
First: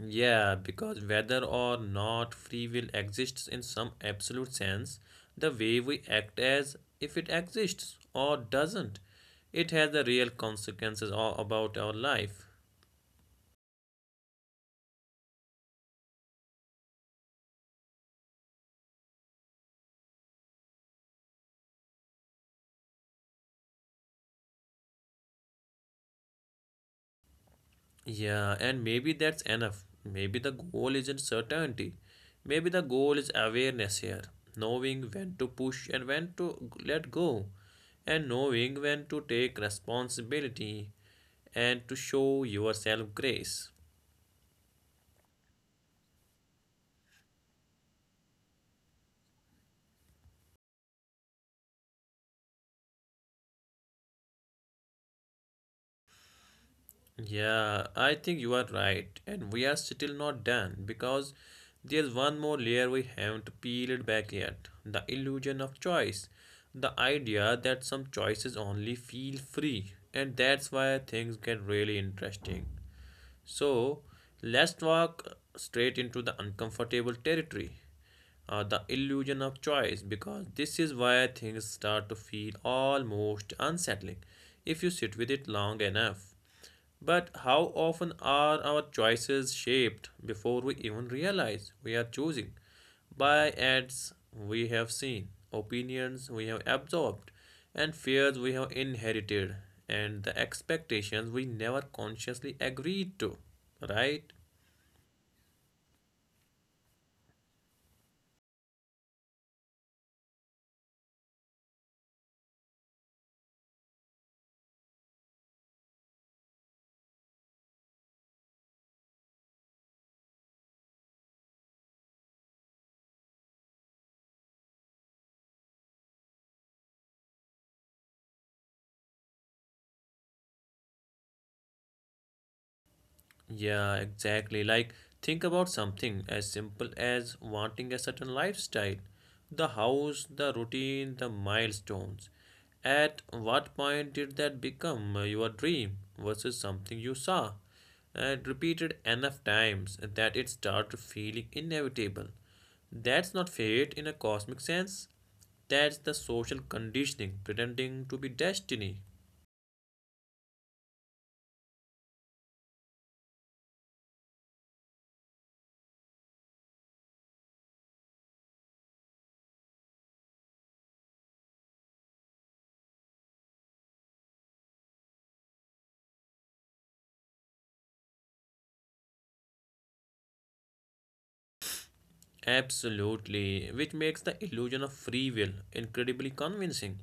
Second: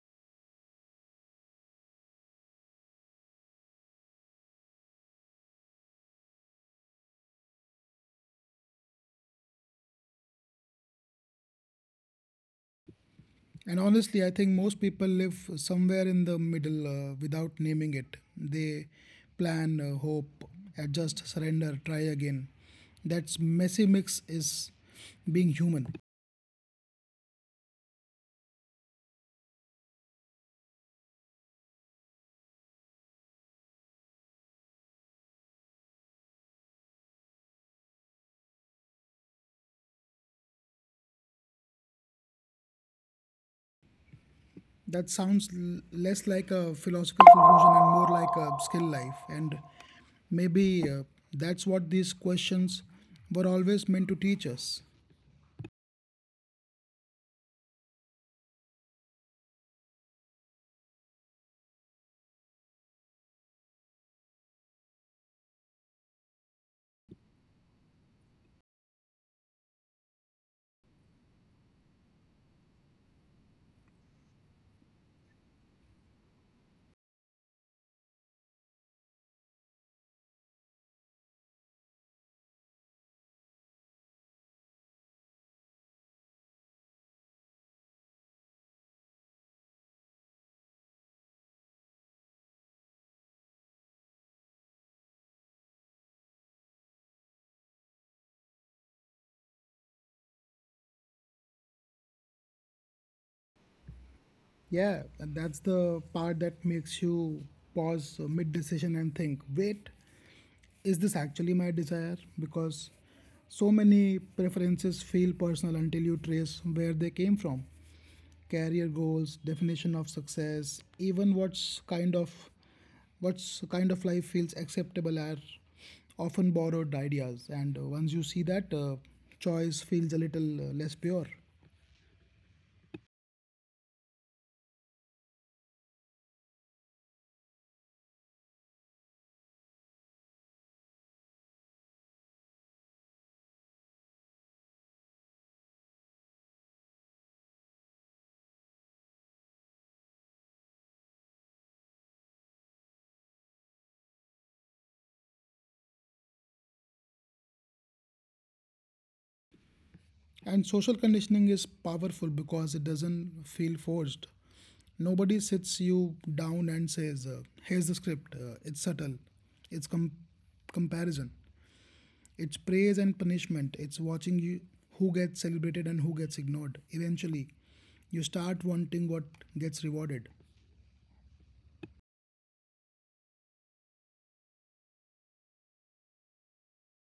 Yeah, because whether or not free will exists in some absolute sense, the way we act as if it exists or doesn't, it has the real consequences all about our life.
And honestly, I think most people live somewhere in the middle, without naming it they plan, hope, adjust, surrender, try again. That's messy mix is being human.
Yeah, and maybe that's enough. Maybe the goal isn't certainty. Maybe the goal is awareness here, knowing when to push and when to let go, and knowing when to take responsibility and to show yourself grace.
That sounds less like a philosophical conclusion and more like a skill life. And maybe that's what these questions were always meant to teach us.
Yeah, I think you are right, and we are still not done because there's one more layer we haven't peeled back yet the illusion of choice. The idea that some choices only feel free, and that's why things get really interesting. So let's walk straight into the uncomfortable territory, the illusion of choice, because this is where things start to feel almost unsettling if you sit with it long enough. But how often are our choices shaped before we even realize we are choosing? By ads we have seen, opinions we have absorbed, and fears we have inherited, and the expectations we never consciously agreed to, right?
Yeah, and that's the part that makes you pause mid decision and think, wait, is this actually my desire? Because so many preferences feel personal until you trace where they came from. Career goals, definition of success, even what's kind of life feels acceptable are often borrowed ideas. And once you see that, choice feels a little less pure.
Yeah, exactly. Like, think about something as simple as wanting a certain lifestyle, the house, the routine, the milestones. At what point did that become your dream versus something you saw and repeated enough times that it started feeling inevitable? That's not fate in a cosmic sense. That's the social conditioning pretending to be destiny.
And social conditioning is powerful because it doesn't feel forced. Nobody sits you down and says, here's the script. It's subtle. It's comparison. It's praise and punishment. It's watching you who gets celebrated and who gets ignored. Eventually, you start wanting what gets rewarded.
Absolutely, which makes the illusion of free will incredibly convincing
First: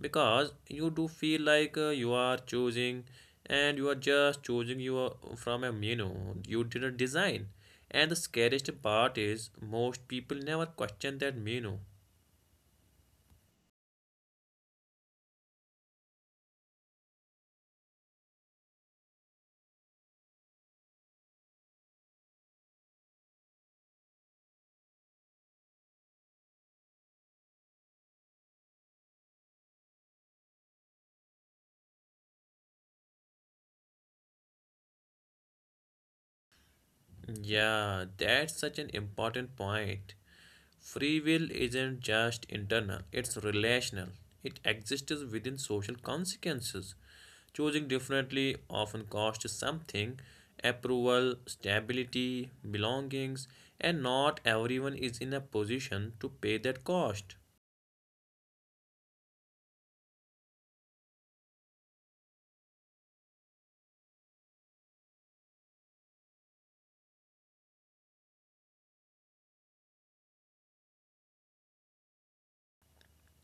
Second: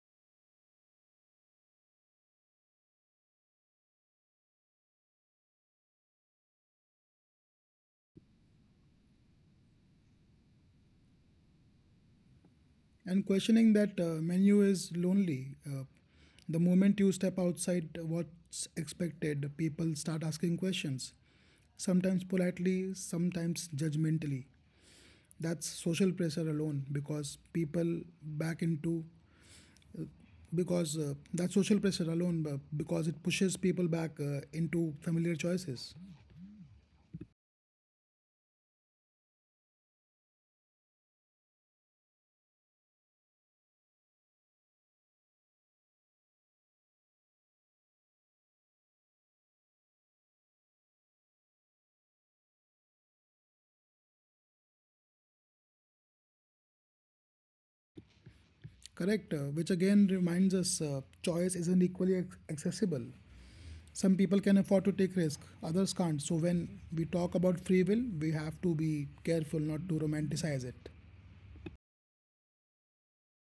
because you do feel like you are choosing and you are just choosing your from a menu you didn't design. And the scariest part is most people never question that menu.
And questioning that menu is lonely. The moment you step outside what's expected, people start asking questions, sometimes politely, sometimes judgmentally. That's social pressure alone because people back into because that social pressure alone because it pushes people back into familiar choices.
Yeah, that's such an important point. Free will isn't just internal, it's relational. It exists within social consequences. Choosing differently often costs something approval, stability, belongings, and not everyone is in a position to pay that cost.
Correct, which again reminds us choice isn't equally accessible. Some people can afford to take risk, others can't, so when we talk about free will we have to be careful not to romanticize it.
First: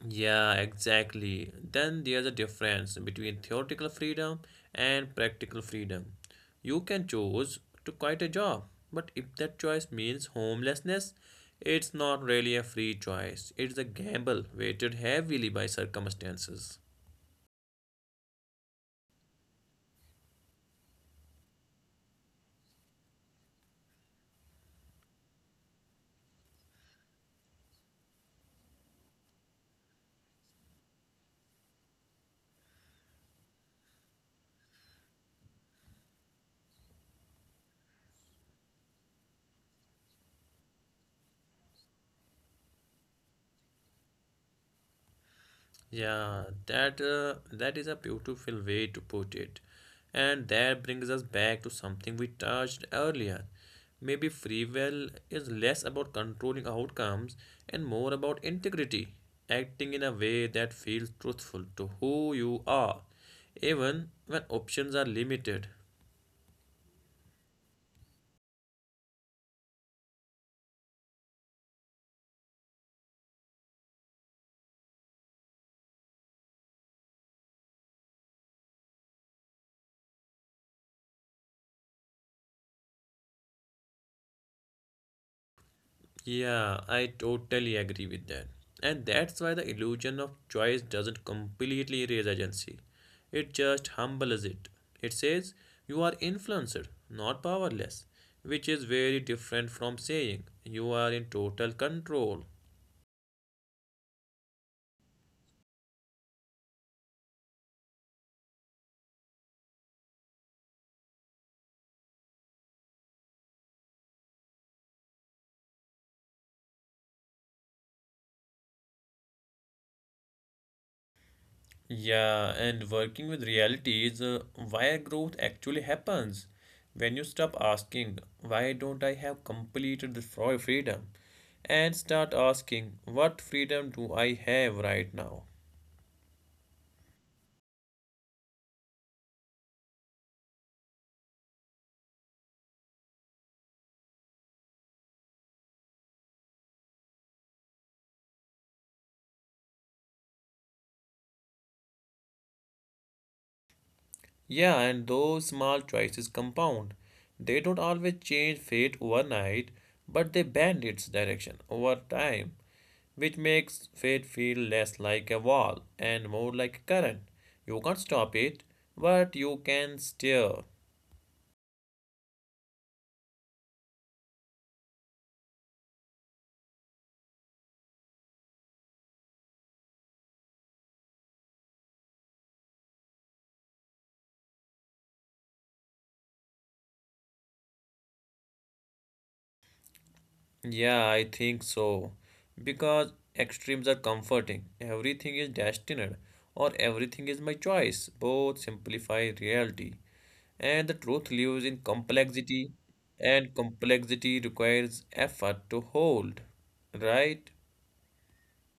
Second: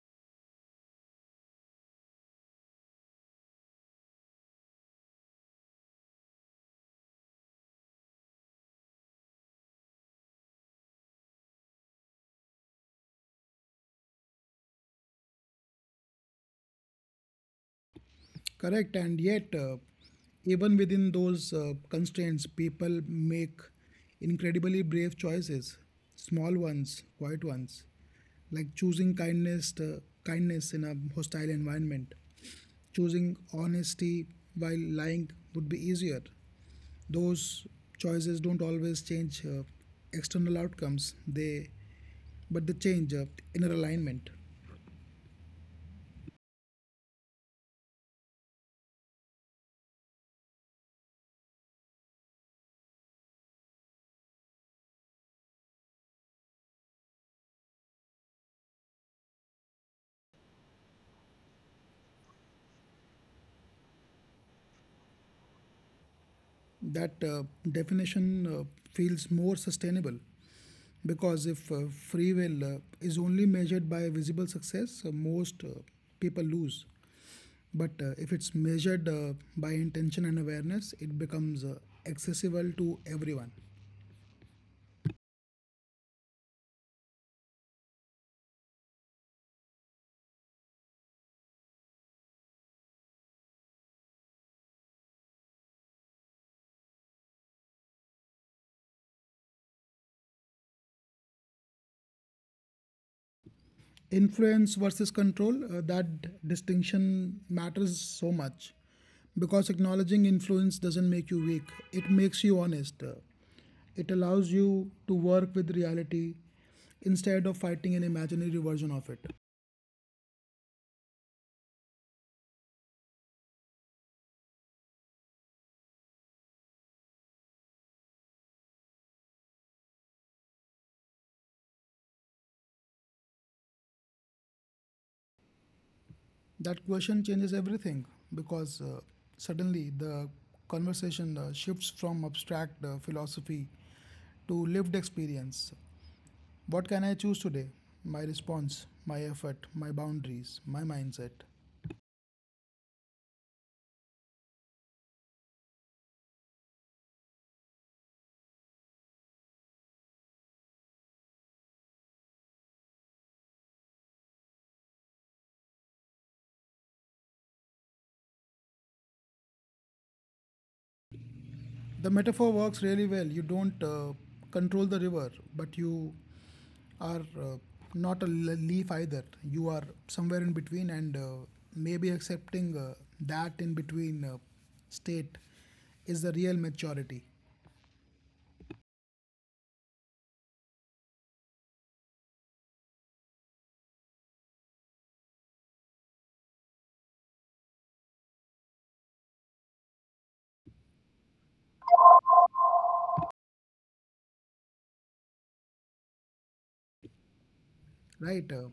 Yeah, exactly. Then there's a difference between theoretical freedom and practical freedom. You can choose to quit a job, but if that choice means homelessness, it's not really a free choice. It's a gamble weighted heavily by circumstances.
Correct, and yet, even within those constraints, people make incredibly brave choices, small ones, quiet ones, like choosing kindness, kindness in a hostile environment. Choosing honesty while lying would be easier. Those choices don't always change external outcomes; they, but they change inner alignment.
Yeah, that is a beautiful way to put it. And that brings us back to something we touched earlier. Maybe free will is less about controlling outcomes and more about integrity, acting in a way that feels truthful to who you are, even when options are limited.
That definition feels more sustainable. Because if free will is only measured by visible success, most people lose. But if it's measured by intention and awareness, it becomes accessible to everyone.
Yeah, I totally agree with that. And that's why the illusion of choice doesn't completely erase agency. It just humbles it. It says you are influencer, not powerless, which is very different from saying you are in total control.
Influence versus control, that distinction matters so much because acknowledging influence doesn't make you weak, it makes you honest. It allows you to work with reality instead of fighting an imaginary version of it.
Yeah, and working with reality is why growth actually happens. When you stop asking, why don't I have completed this freedom? And start asking, what freedom do I have right now?
That question changes everything because suddenly the conversation shifts from abstract philosophy to lived experience. What can I choose today? My response, my effort, my boundaries, my mindset.
Yeah, and those small choices compound. They don't always change fate overnight, but they bend its direction over time, which makes fate feel less like a wall and more like a current. You can't stop it, but you can steer.
The metaphor works really well. You don't control the river, but you are not a leaf either. You are somewhere in between, and maybe accepting that in between state is the real maturity.
Yeah, I think so. Because extremes are comforting. Everything is destined, or everything is my choice. Both simplify reality. And the truth lives in complexity, and complexity requires effort to hold. Right?
Right?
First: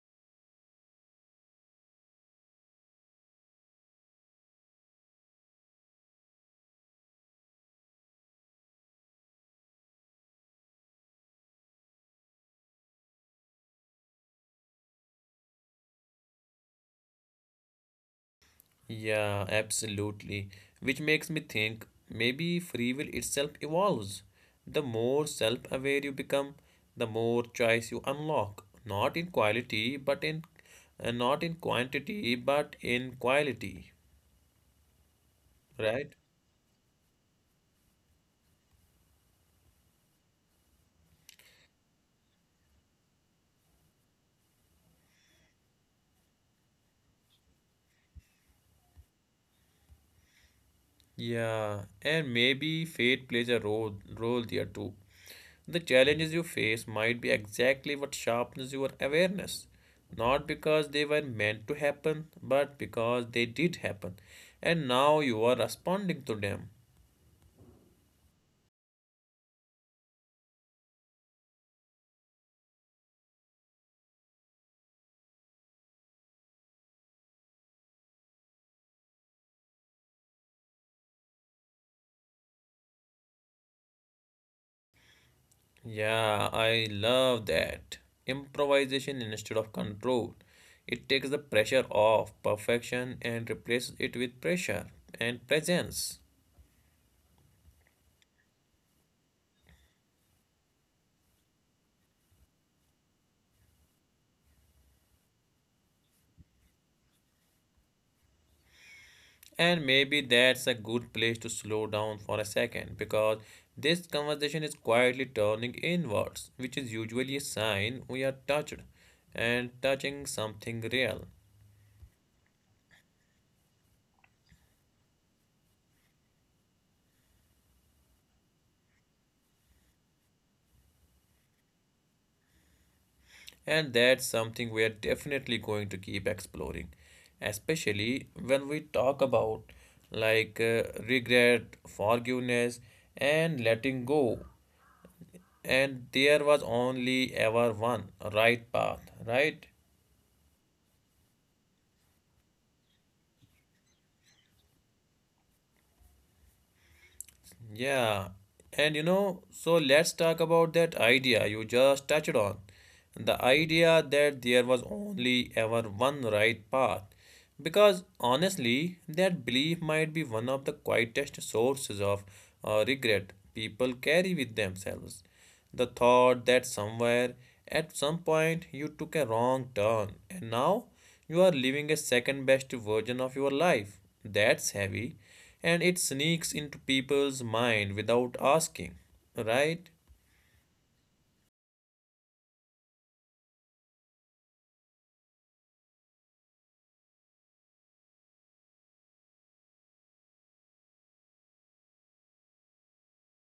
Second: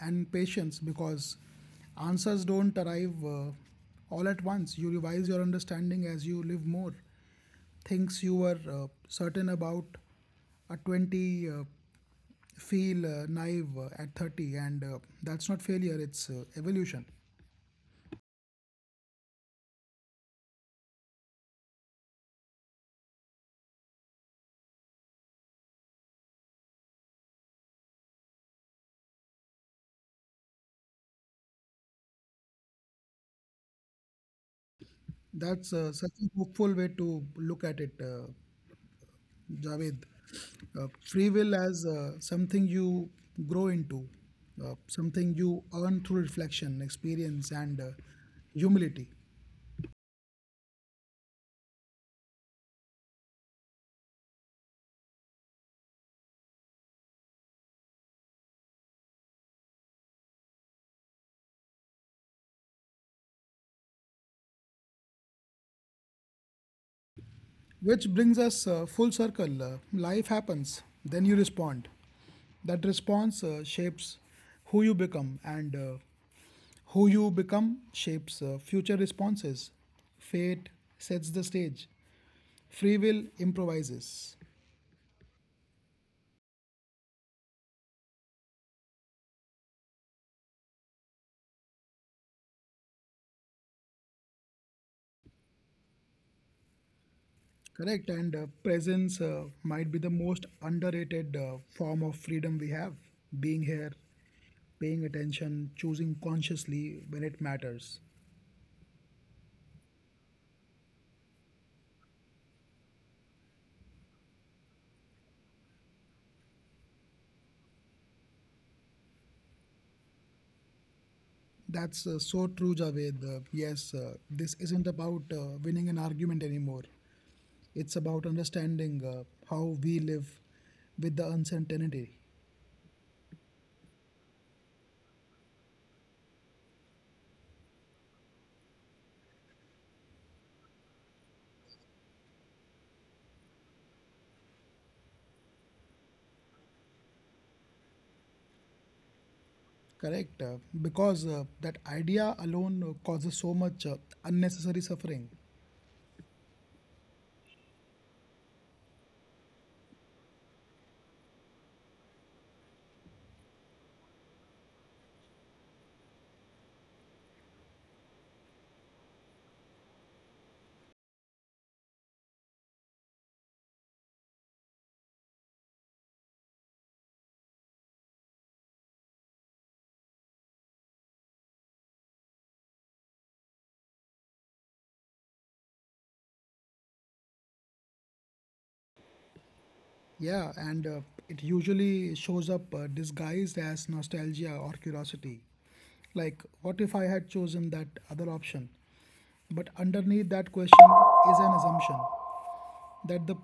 And patience because answers don't arrive all at once. You revise your understanding as you live more. Things you were certain about at 20 feel naive at 30, and that's not failure, it's evolution.
Yeah, absolutely. Which makes me think maybe free will itself evolves. The more self aware you become, the more choice you unlock. Not in quality, but in Not in quantity, but in quality.
That's such
Right?
a hopeful way to look at it. Javed, free will as something you grow into, something you earn through reflection, experience, and humility.
Yeah, and maybe fate plays a role there too. The challenges you face might be exactly what sharpens your awareness, not because they were meant to happen, but because they did happen, and now you are responding to them.
Which brings us full circle. Life happens, then you respond. That response shapes who you become, and who you become shapes future responses. Fate sets the stage, free will improvises.
Yeah, I love that. Improvisation instead of control. It takes the pressure off perfection and replaces it with pressure and presence.
Correct, and presence might be the most underrated form of freedom we have. Being here, paying attention, choosing consciously when it matters.
And maybe that's a good place to slow down for a second because this conversation is quietly turning inwards, which is usually a sign we are touched and touching something real.
That's so true, Javed. Yes, this isn't about winning an argument anymore. It's about understanding how we live with the uncertainty.
And that's something we are definitely going to keep exploring, especially when we talk about like regret, forgiveness, and letting go. And there was only ever one right path, right?
Correct, because that idea alone causes so much unnecessary suffering.
Yeah, and so let's talk about that idea you just touched on. The idea that there was only ever one right path. Because honestly, that belief might be one of the quietest sources of regret people carry with themselves. The thought that somewhere at some point you took a wrong turn and now you are living a second best version of your life. That's heavy and it sneaks into people's mind without asking, right?
Yeah, and it usually shows up disguised as nostalgia or curiosity. Like, what if I had chosen that other option? But underneath that question is an assumption that the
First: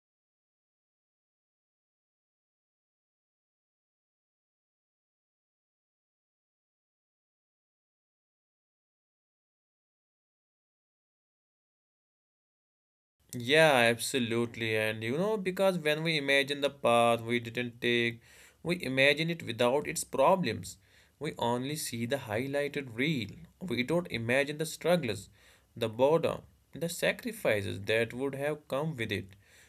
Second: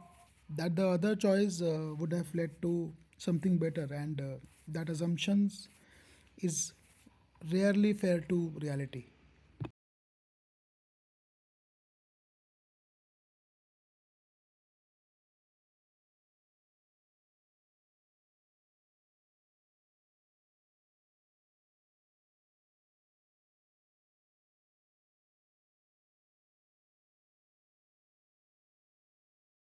that the other choice would have led to something better, and that assumptions is rarely fair to reality.
Yeah, absolutely. And because when we imagine the path we didn't take, we imagine it without its problems. We only see the highlighted reel. We don't imagine the struggles, the boredom, the sacrifices that would have come with it.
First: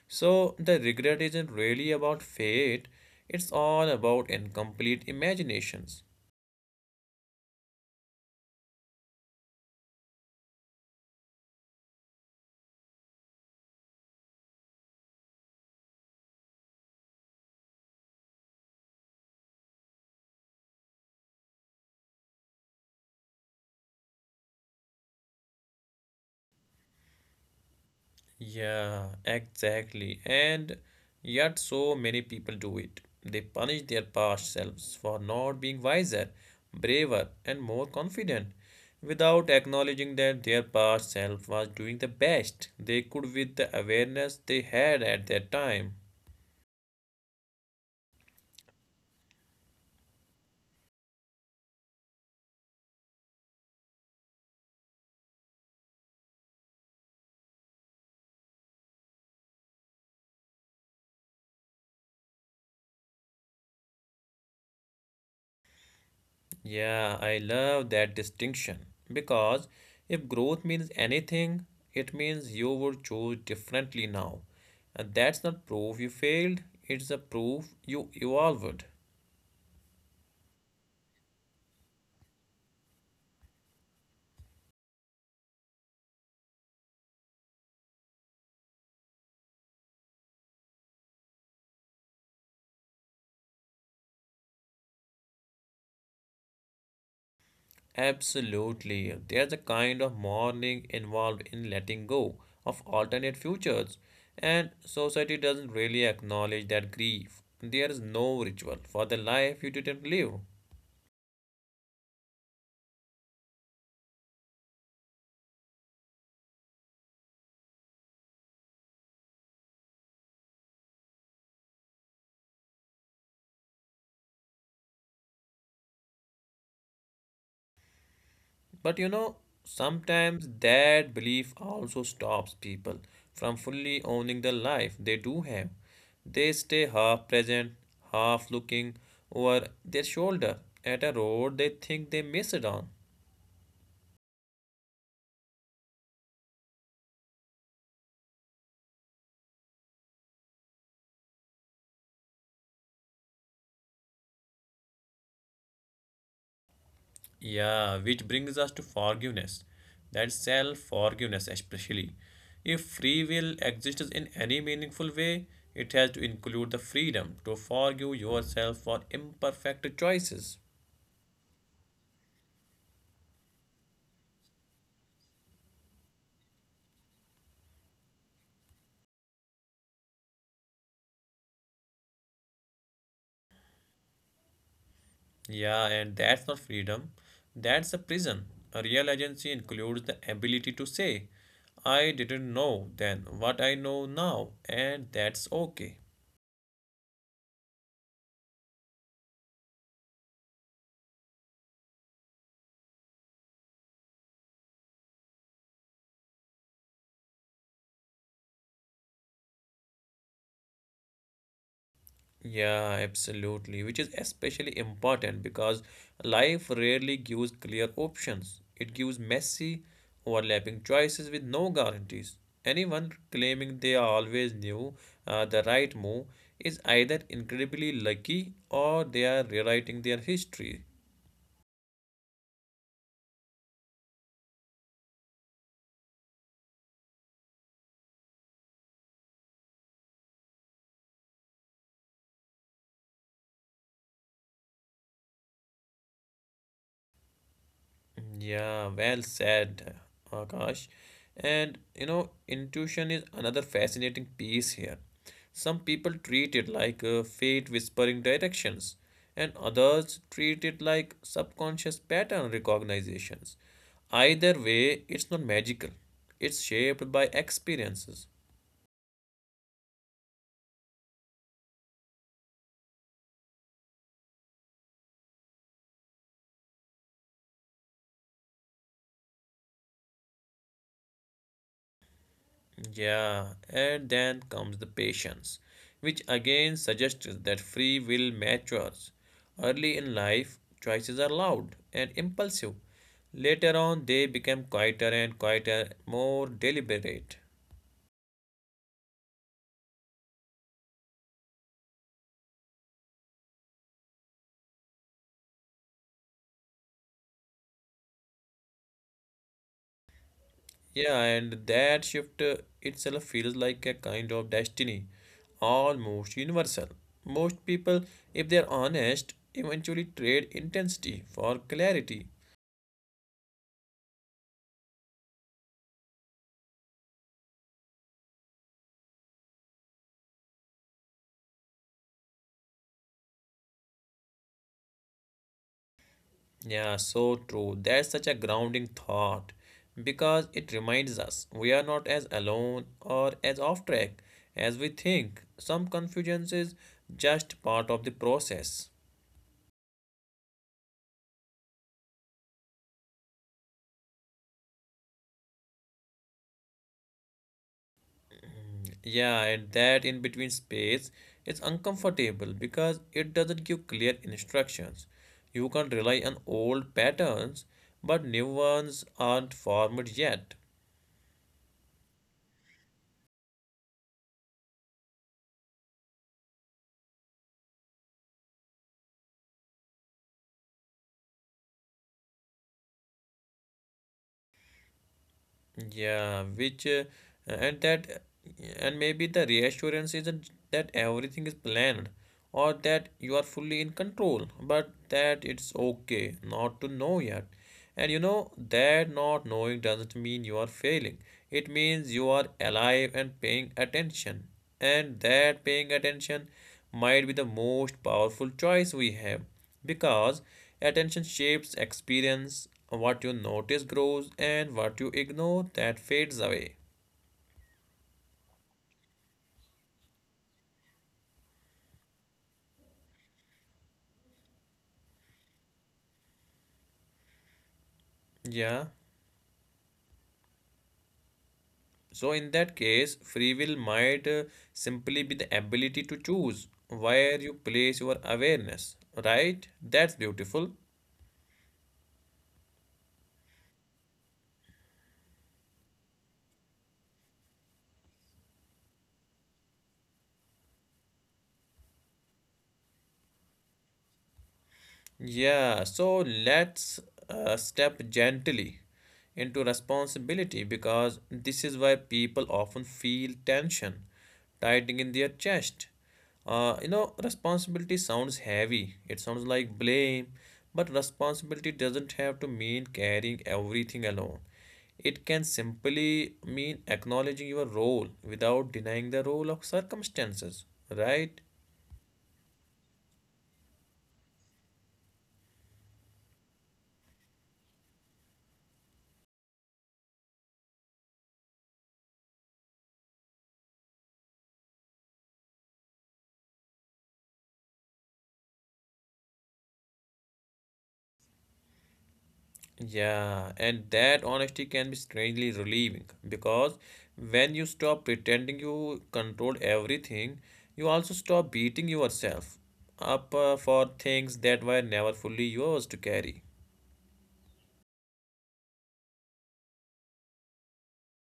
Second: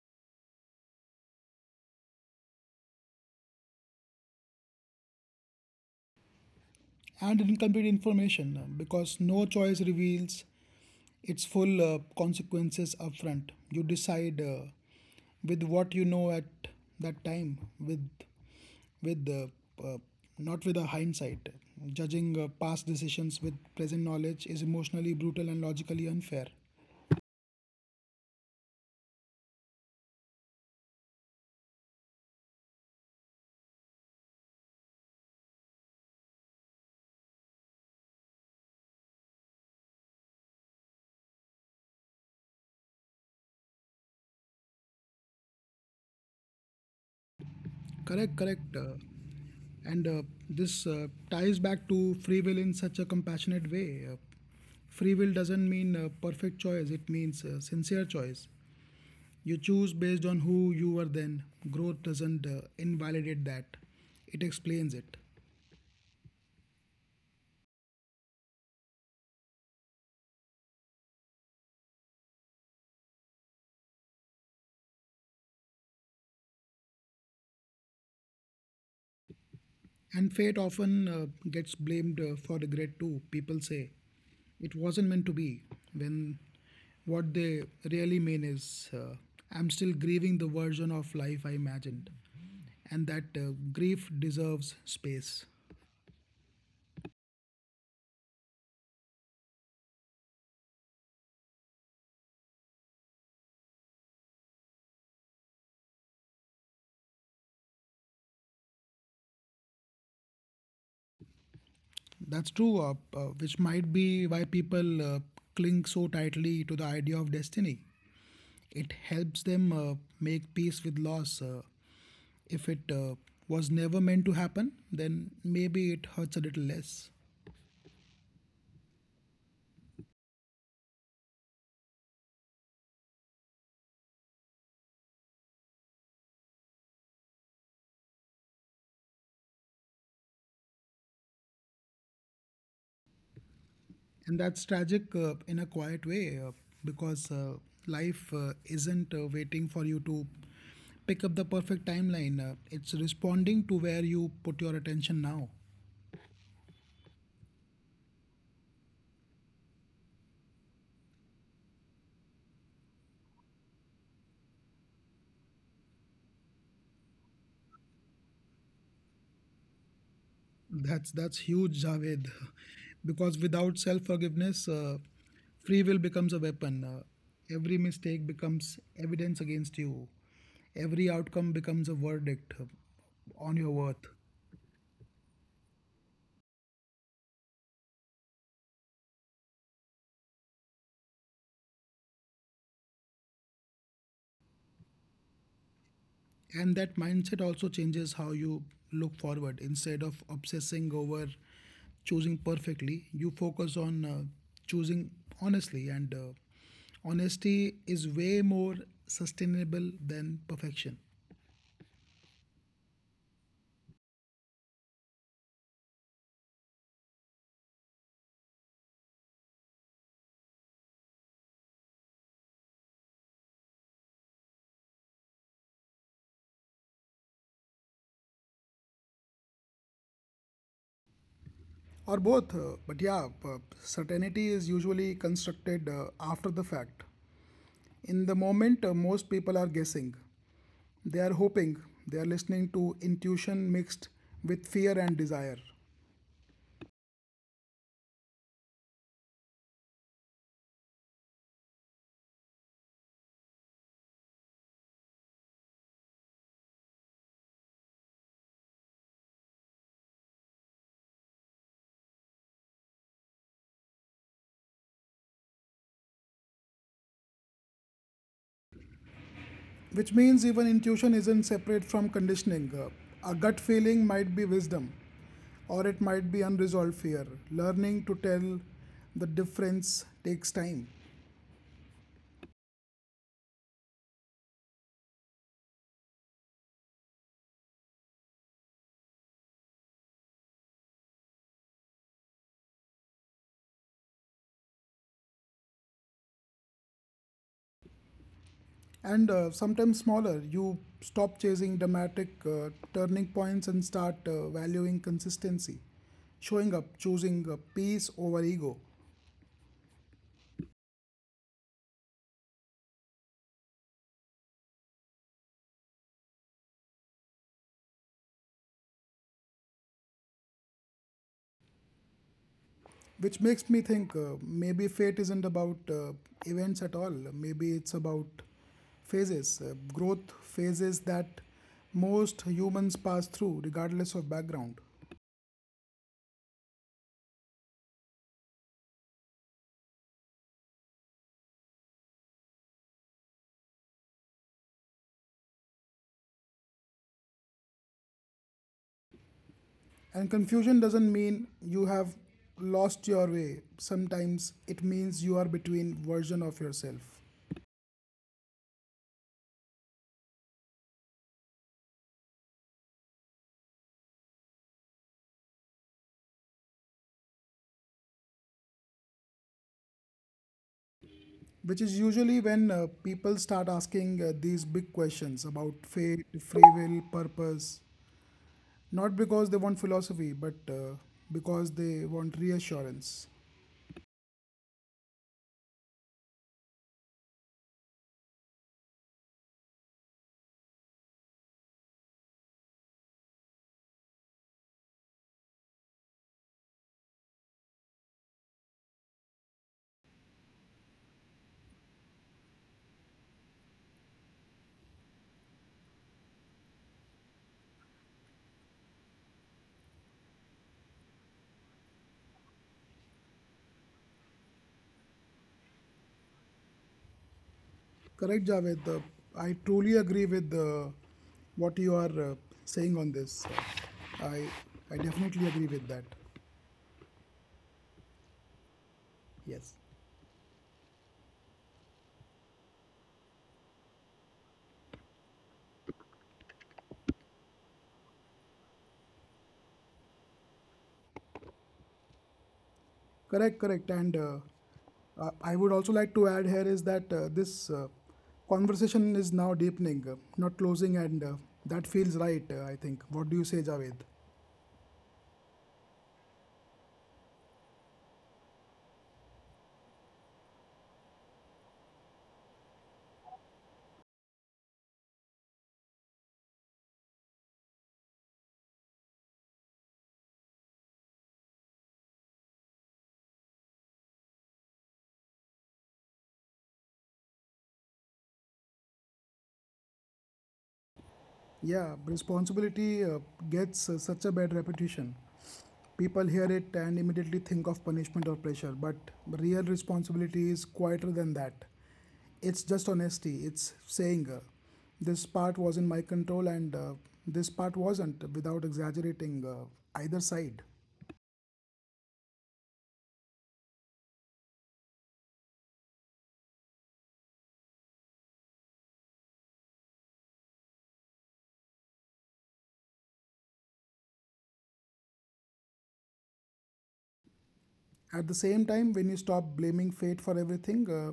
So the regret isn't really about fate, it's all about incomplete imaginations.
And incomplete information because no choice reveals it's full consequences upfront. You decide with what you know at that time, with not with a hindsight. Judging past decisions with present knowledge is emotionally brutal and logically unfair.
Yeah, exactly. And yet, so many people do it. They punish their past selves for not being wiser, braver, and more confident without acknowledging that their past self was doing the best they could with the awareness they had at that time.
Correct, correct. And this ties back to free will in such a compassionate way. Free will doesn't mean perfect choice, it means sincere choice. You choose based on who you were then. Growth doesn't invalidate that, it explains it.
Yeah, I love that distinction because if growth means anything, it means you would choose differently now. And that's not proof you failed, it's a proof you evolved.
And fate often gets blamed for regret too. People say it wasn't meant to be, when what they really mean is I'm still grieving the version of life I imagined, and that grief deserves space.
Absolutely. There's a kind of mourning involved in letting go of alternate futures, and society doesn't really acknowledge that grief. There is no ritual for the life you didn't live.
That's true, which might be why people cling so tightly to the idea of destiny. It helps them make peace with loss. If it was never meant to happen, then maybe it hurts a little less.
But you know, sometimes that belief also stops people from fully owning the life they do have. They stay half present, half looking over their shoulder at a road they think they missed on.
And that's tragic in a quiet way because life isn't waiting for you to pick up the perfect timeline. It's responding to where you put your attention now.
Yeah, which brings us to forgiveness. That self forgiveness, especially. If free will exists in any meaningful way, it has to include the freedom to forgive yourself for imperfect choices.
That's huge, Javed, because without self-forgiveness, free will becomes a weapon. Every mistake becomes evidence against you. Every outcome becomes a verdict on your worth.
Yeah, and that's not freedom. That's a prison. A real agency includes the ability to say, I didn't know then what I know now, and that's okay.
And that mindset also changes how you look forward. Instead of obsessing over choosing perfectly, you focus on choosing honestly. And honesty is way more sustainable than perfection.
Yeah, absolutely. Which is especially important because life rarely gives clear options, it gives messy, overlapping choices with no guarantees. Anyone claiming they always knew the right move is either incredibly lucky or they are rewriting their history.
Or both, but yeah, certainty is usually constructed after the fact. In the moment, most people are guessing. They are hoping. They are listening to intuition mixed with fear and desire.
Yeah, well said, Akash. And you know, intuition is another fascinating piece here. Some people treat it like fate whispering directions, and others treat it like subconscious pattern recognitions. Either way, it's not magical, it's shaped by experiences.
Which means even intuition isn't separate from conditioning. A gut feeling might be wisdom, or it might be unresolved fear. Learning to tell the difference takes time.
Yeah, and then comes the patience, which again suggests that free will matures. Early in life, choices are loud and impulsive. Later on, they become quieter and quieter, more deliberate.
And sometimes smaller. You stop chasing dramatic turning points and start valuing consistency, showing up, choosing peace over ego,
Yeah, and that shift itself feels like a kind of destiny, almost universal. Most people, if they're honest, eventually trade intensity for clarity.
which makes me think maybe fate isn't about events at all. Maybe it's about phases, growth phases that most humans pass through, regardless of background.
Yeah, so true. That's such a grounding thought because it reminds us we are not as alone or as off track as we think. Some confusion is just part of the process.
And confusion doesn't mean you have lost your way. Sometimes it means you are between version of yourself.
Yeah, and that in between space is uncomfortable because it doesn't give clear instructions. You can't rely on old patterns, but new ones aren't formed yet.
Which is usually when people start asking these big questions about fate, free will, purpose, not because they want philosophy, but because they want reassurance.
Yeah, which and that and maybe the reassurance isn't that everything is planned or that you are fully in control, but that it's okay not to know yet. And you know that not knowing doesn't mean you are failing. It means you are alive and paying attention. And that paying attention might be the most powerful choice we have because attention shapes experience. What you notice grows, and what you ignore that fades away.
Correct, Javed. I truly agree with what you are saying on this. I I definitely agree with that.
Yeah.
Yes.
So, in that case, free will might simply be the ability to choose where you place your awareness, right? That's beautiful.
Correct, correct. And I would also like to add here is that this conversation is now deepening, not closing, and that feels right, I think. What do you say, Javed?
Yeah, so let's step gently into responsibility because this is why people often feel tension tightening in their chest. You know, responsibility sounds heavy, it sounds like blame, but responsibility doesn't have to mean carrying everything alone. It can simply mean acknowledging your role without denying the role of circumstances, right?
Yeah, responsibility gets such a bad reputation. People hear it and immediately think of punishment or pressure, but real responsibility is quieter than that. It's just honesty, it's saying, this part was in my control and this part wasn't, without exaggerating either side.
Yeah, and that honesty can be strangely relieving because when you stop pretending you control everything, you also stop beating yourself up for things that were never fully yours to carry.
At the same time, when you stop blaming fate for everything,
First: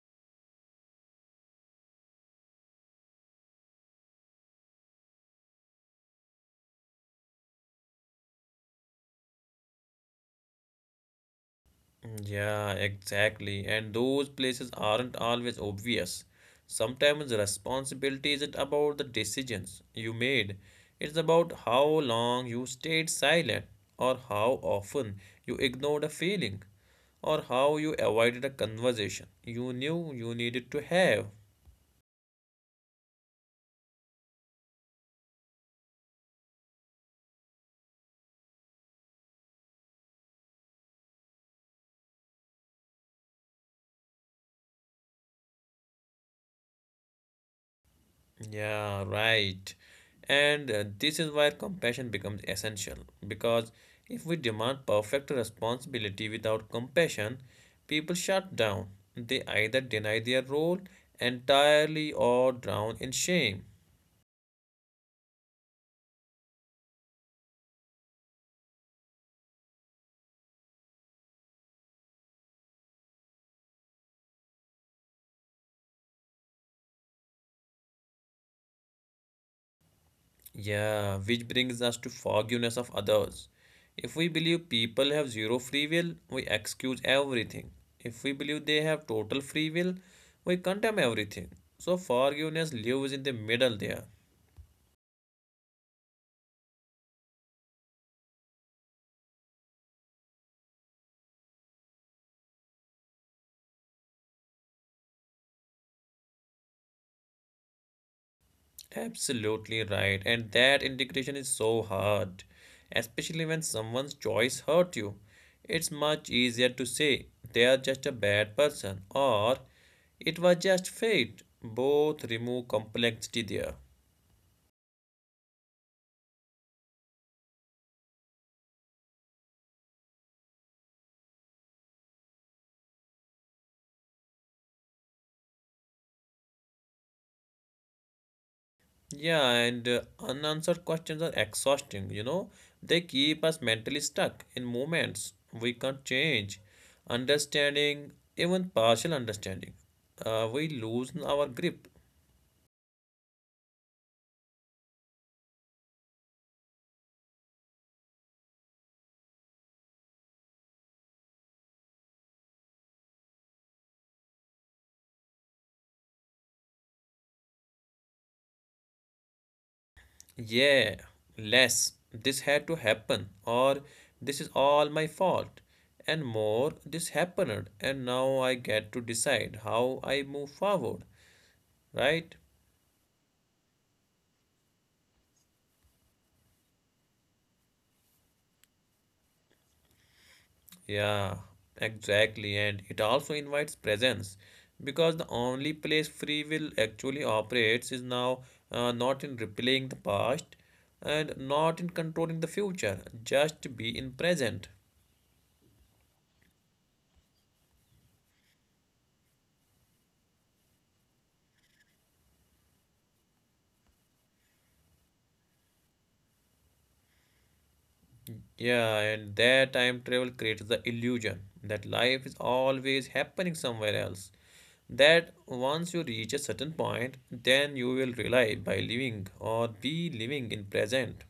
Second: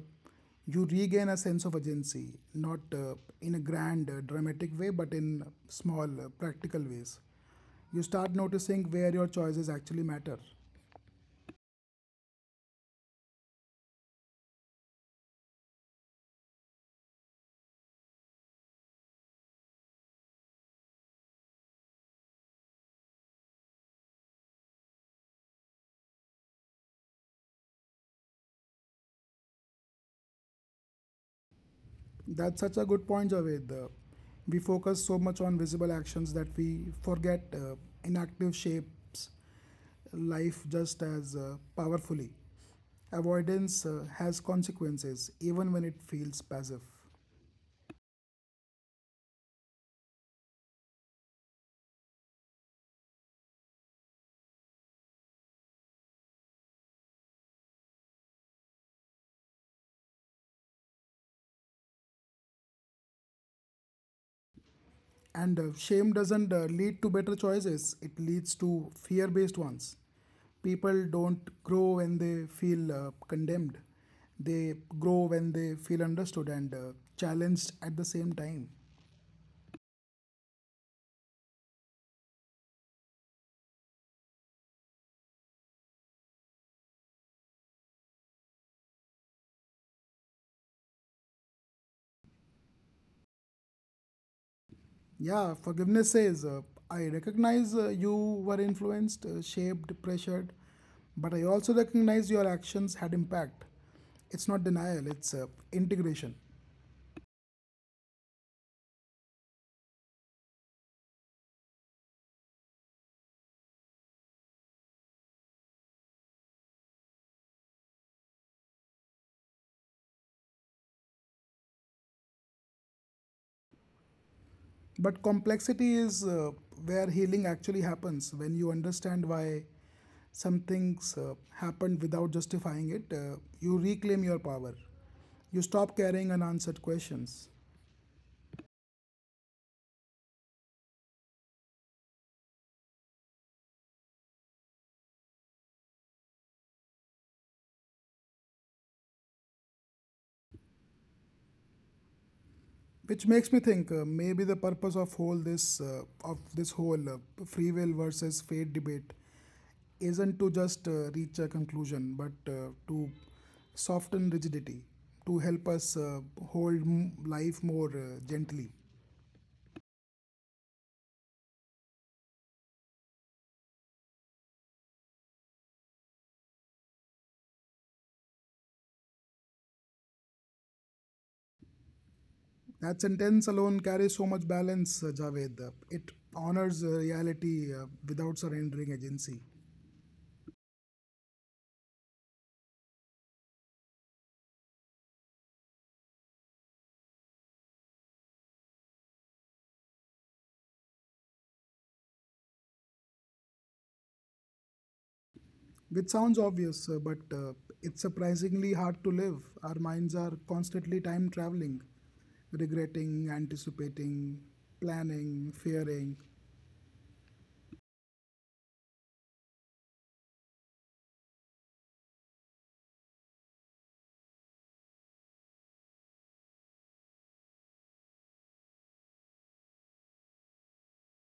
you regain a sense of agency, not in a grand, dramatic way, but in small, practical ways. You start noticing where your choices actually matter.
Yeah, exactly. And those places aren't always obvious. Sometimes responsibility isn't about the decisions you made, it's about how long you stayed silent or how often you ignored a feeling, or how you avoided a conversation you knew you needed to have.
That's such a good point, Javed. We focus so much on visible actions that we forget inactive shapes life just as powerfully. Avoidance has consequences, even when it feels passive.
Yeah, right. And this is where compassion becomes essential because if we demand perfect responsibility without compassion, people shut down. They either deny their role entirely or drown in shame.
And shame doesn't lead to better choices, it leads to fear based ones. People don't grow when they feel condemned, they grow when they feel understood and challenged at the same time.
Yeah, which brings us to forgiveness of others. If we believe people have zero free will, we excuse everything. If we believe they have total free will, we condemn everything. So forgiveness lives in the middle there.
Yeah, forgiveness says, I recognize you were influenced, shaped, pressured, but I also recognize your actions had impact. It's not denial, it's integration.
Absolutely right. And that integration is so hard, especially when someone's choice hurt you. It's much easier to say they are just a bad person or it was just fate. Both remove complexity there.
But complexity is where healing actually happens. When you understand why some things happened without justifying it, you reclaim your power. You stop carrying unanswered questions,
Yeah, and unanswered questions are exhausting, you know. They keep us mentally stuck in moments we can't change. Understanding, even partial understanding, we lose our grip.
which makes me think maybe the purpose of whole this of this whole free will versus fate debate isn't to just reach a conclusion, but to soften rigidity, to help us hold life more gently.
Yeah, less. This had to happen, or this is all my fault. And more, this happened, and now I get to decide how I move forward, right?
That sentence alone carries so much balance, Javed. It honors reality without surrendering agency,
Yeah, exactly. And it also invites presence because the only place free will actually operates is now, not in replaying the past and not in controlling the future, just be in present.
which sounds obvious, but it's surprisingly hard to live. Our minds are constantly time traveling, regretting, anticipating, planning, fearing.
Yeah, and that time travel creates the illusion that life is always happening somewhere else. That once you reach a certain point, then you will rely by living or be living in present.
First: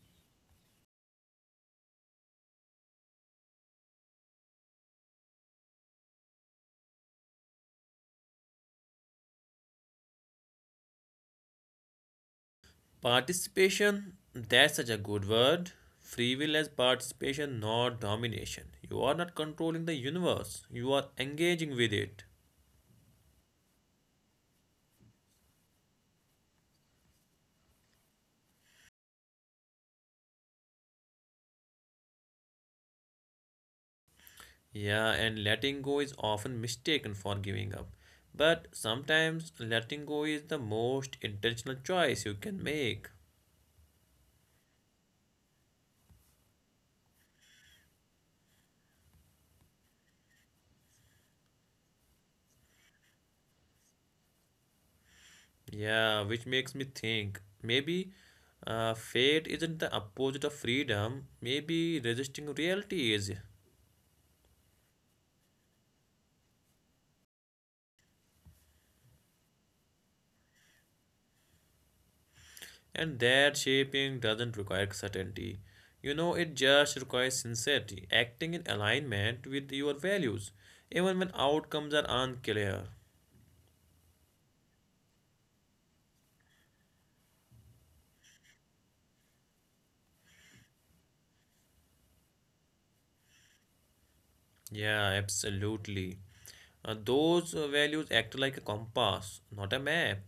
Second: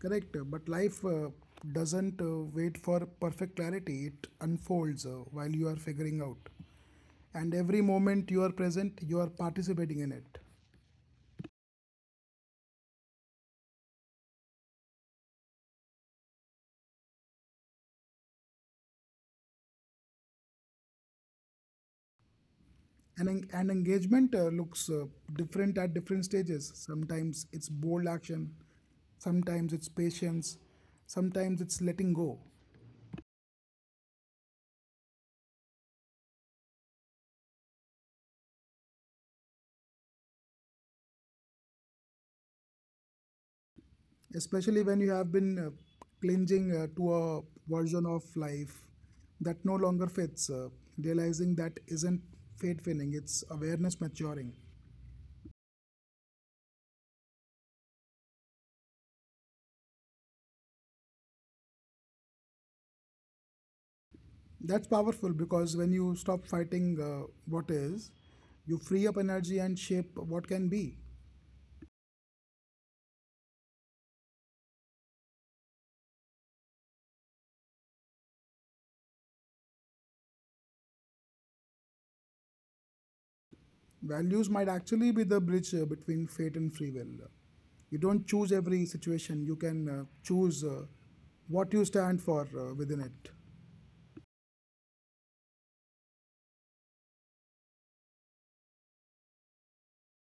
Correct, but life doesn't wait for perfect clarity, it unfolds while you are figuring out. And every moment you are present, you are participating in it.
Participation, that's such a good word. Free will as participation, not domination. You are not controlling the universe, you are engaging with it.
And engagement looks different at different stages. Sometimes it's bold action, sometimes it's patience, sometimes it's letting go,
Yeah, and letting go is often mistaken for giving up. But sometimes letting go is the most intentional choice you can make.
especially when you have been clinging to a version of life that no longer fits. Realizing that isn't fate failing, it's awareness maturing.
Yeah, which makes me think maybe fate isn't the opposite of freedom, maybe resisting reality is.
That's powerful because when you stop fighting what is, you free up energy and shape what can be.
And that shaping doesn't require certainty. You know, it just requires sincerity, acting in alignment with your values, even when outcomes are unclear.
Values might actually be the bridge between fate and free will. You don't choose every situation, you can choose what you stand for within it,
Yeah, absolutely. Those values act like a compass, not a map,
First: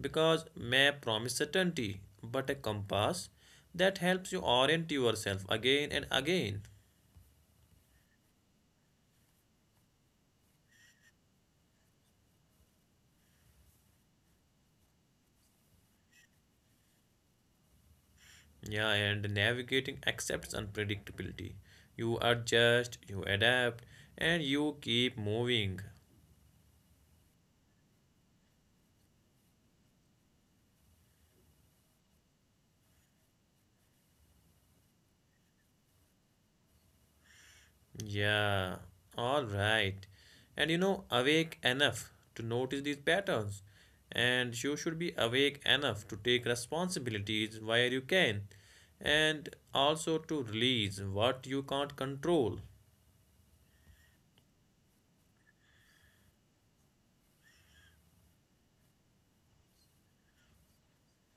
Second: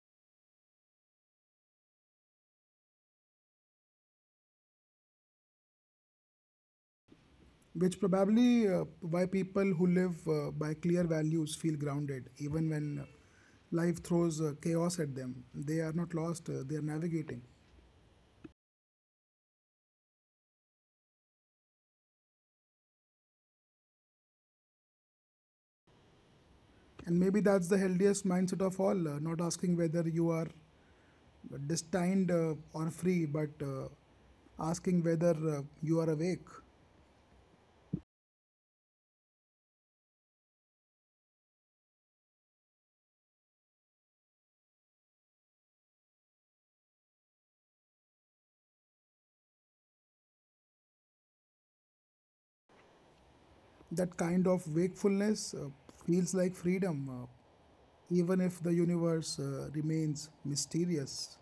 because map promises certainty, but a compass that helps you orient yourself again and again.
which probably why people who live by clear values feel grounded even when life throws chaos at them. They are not lost, they are navigating.
Yeah, and navigating accepts unpredictability. You adjust, you adapt, and you keep moving.
And maybe that's the healthiest mindset of all, not asking whether you are destined or free, but asking whether you are awake.
Yeah, all right. And you know, awake enough to notice these patterns. And you should be awake enough to take responsibilities where you can, and also to release what you can't control.
That kind of wakefulness feels like freedom, even if the universe remains mysterious.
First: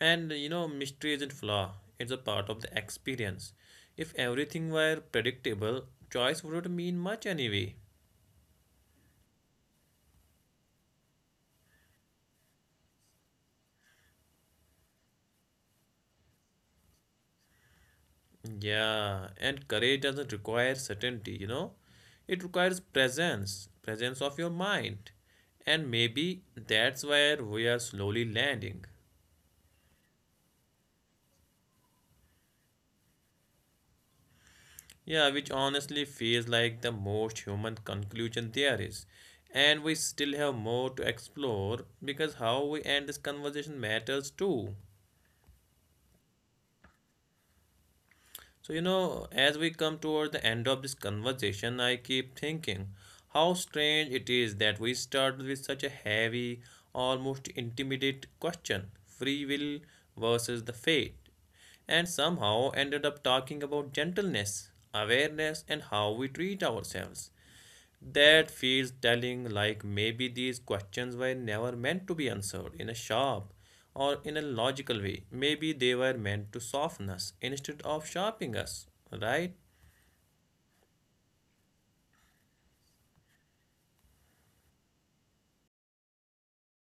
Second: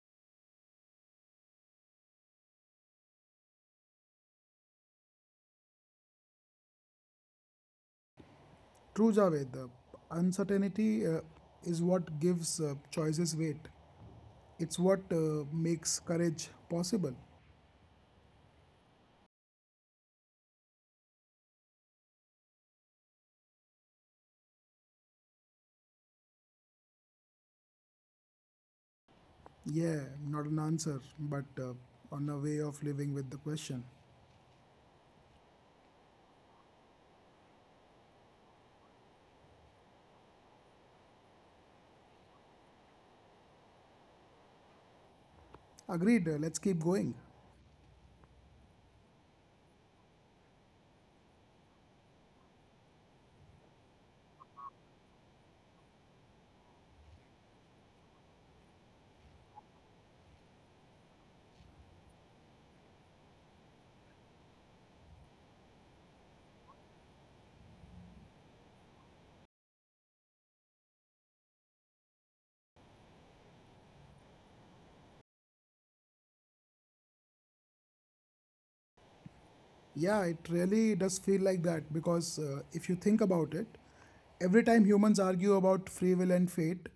And you know, mystery isn't flaw, it's a part of the experience. If everything were predictable, choice wouldn't mean much anyway.
True, Javed, uncertainty is what gives choices weight. It's what makes courage possible.
Yeah, and courage doesn't require certainty, you know. It requires presence, presence of your mind. And maybe that's where we are slowly landing.
Yeah, not an answer, but on a way of living with the question.
Yeah, which honestly feels like the most human conclusion there is. And we still have more to explore because how we end this conversation matters too.
Agreed, let's keep going.
So, you know, as we come toward the end of this conversation, I keep thinking how strange it is that we start with such a heavy, almost intimidate question free will versus the fate, and somehow ended up talking about gentleness, awareness, and how we treat ourselves. That feels telling, like maybe these questions were never meant to be answered in a shop or in a logical way. Maybe they were meant to soften us instead of sharpening us, right?
Yeah, it really does feel like that because if you think about it, every time humans argue about free will and fate,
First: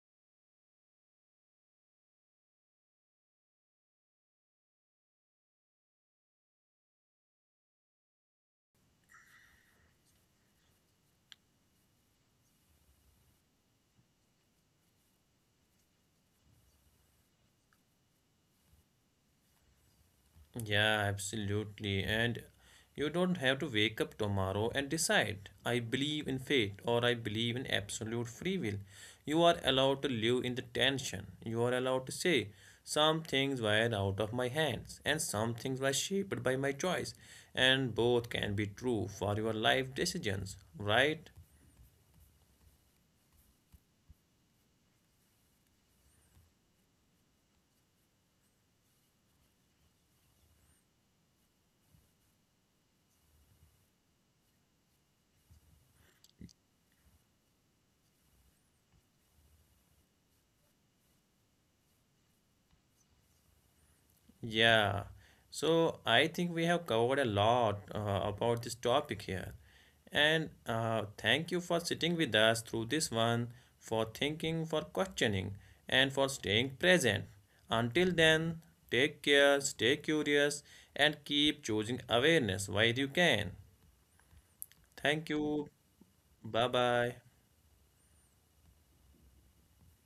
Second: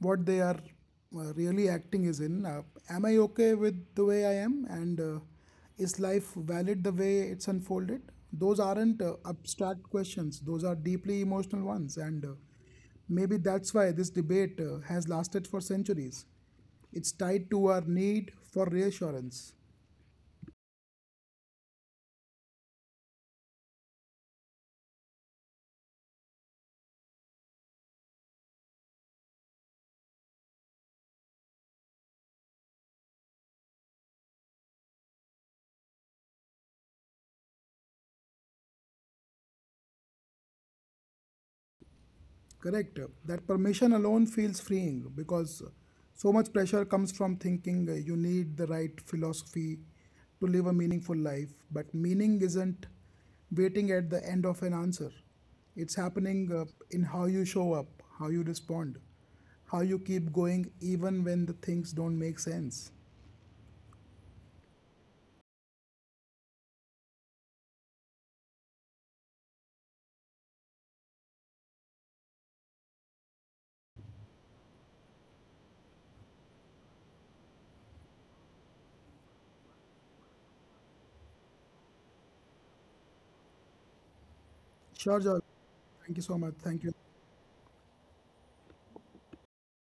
what they are really acting is in am I okay with the way I am and is life valid the way it's unfolded? Those aren't abstract questions, those are deeply emotional ones. And maybe that's why this debate has lasted for centuries. It's tied to our need for reassurance.
Yeah, absolutely. And you don't have to wake up tomorrow and decide, I believe in fate or I believe in absolute free will. You are allowed to live in the tension. You are allowed to say, some things were out of my hands and some things were shaped by my choice. And both can be true for your life decisions, right?
Correct. That permission alone feels freeing because so much pressure comes from thinking you need the right philosophy to live a meaningful life. But meaning isn't waiting at the end of an answer, it's happening in how you show up, how you respond, how you keep going even when the things don't make sense.
Yeah, so I think we have covered a lot about this topic here. And thank you for sitting with us through this one, for thinking, for questioning, and for staying present. Until then, take care, stay curious, and keep choosing awareness while you can.
Sure,
Thank
George.
you.
Thank you so much.
Bye
Thank you.
bye.